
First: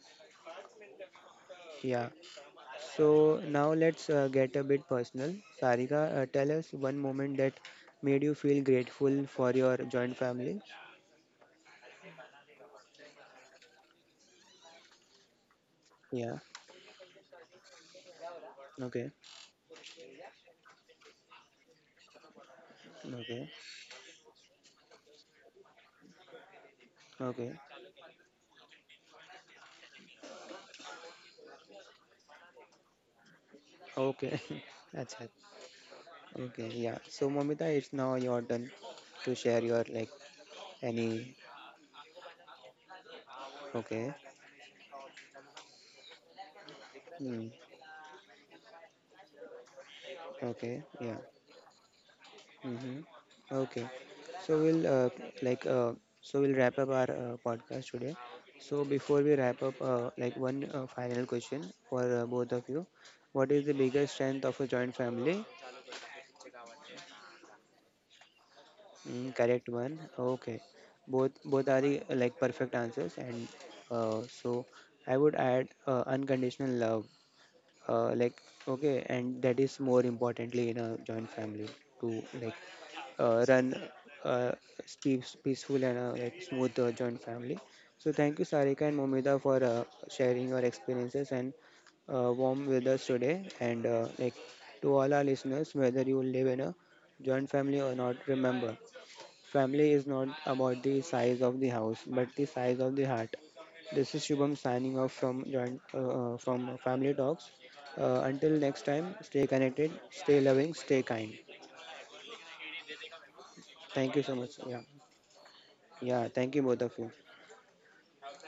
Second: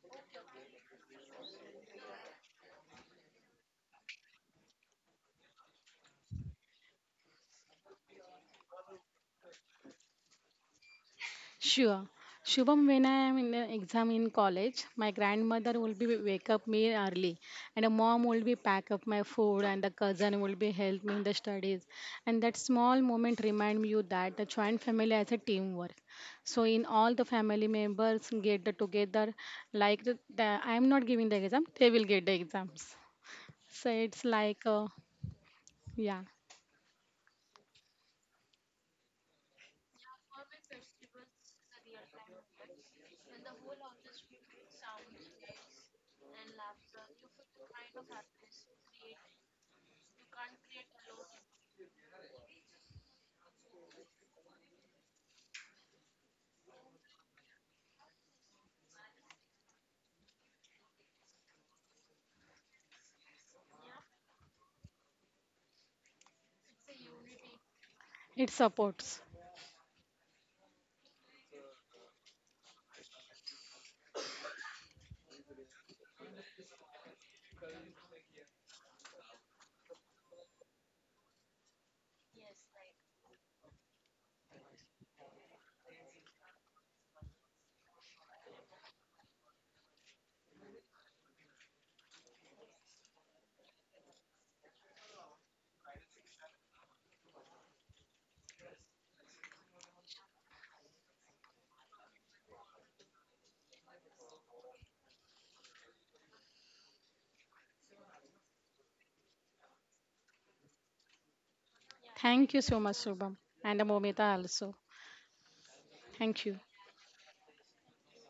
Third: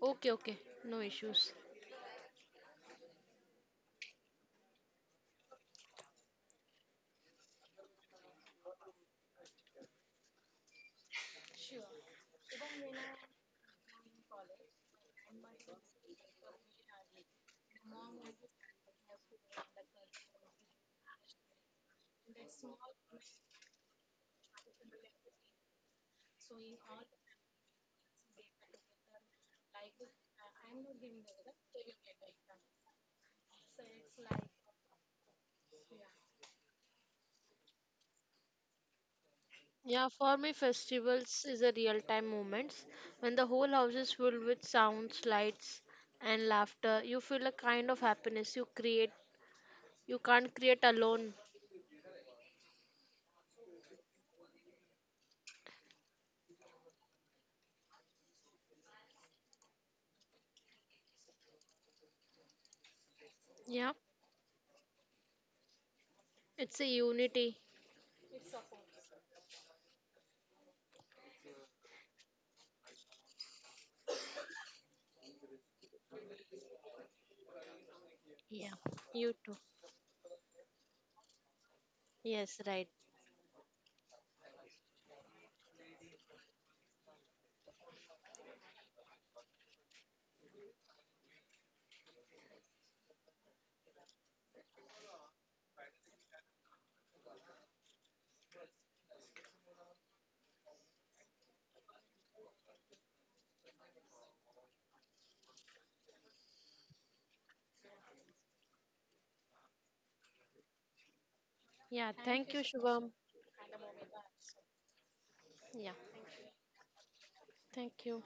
Okay, okay. No issues. Yeah. So now let's get a bit personal. Sarika, tell us one moment that made you feel grateful for your joint family. Sure. Shubham, when I am in the exam in college, my grandmother will be Yeah. wake up me early, and a mom will be pack up Okay. my food, and the cousin will be help me in the studies. And that small moment Okay. remind me you that the joint family has a teamwork. So in all the Okay. family members get the together, like the I am not giving the exam, they will get the exams. So it's Okay. like, That's it. yeah, Okay, yeah. So Momita, it's now your turn to share your Yeah, like for me, any festivals is a real-time moments when the whole house is okay. filled with sounds, lights, and laughter. You feel a Mm. kind of happiness you create. You can't create Okay, yeah. alone. Mm-hmm. Okay. So we'll like so we'll wrap up our podcast today. So before we wrap up, like one final question for both of you. What is the Yeah, biggest strength of a joint family? it's a unity. it supports. Mm, correct one. Okay. Both are the, like perfect answers and so I would add unconditional love. Like Yeah, okay, and you that too. is more importantly in a joint family to like Yes, right. Run uh, peaceful and like smooth joint family. So thank you Sarika and Momida for sharing your experiences and warm with us today. And like to all our listeners, whether you live in a joint family or not, remember family is not about the size of the house, but the size of the heart. This is Shubham signing off from joint from Family Talks. Until next time, stay connected, stay loving, stay kind. Yeah, Thank thank you you, so much, Shubham. Shubham, and Thank you so much. Momita Yeah, also. Yeah, yeah. Thank you Thank you. both of you. thank you.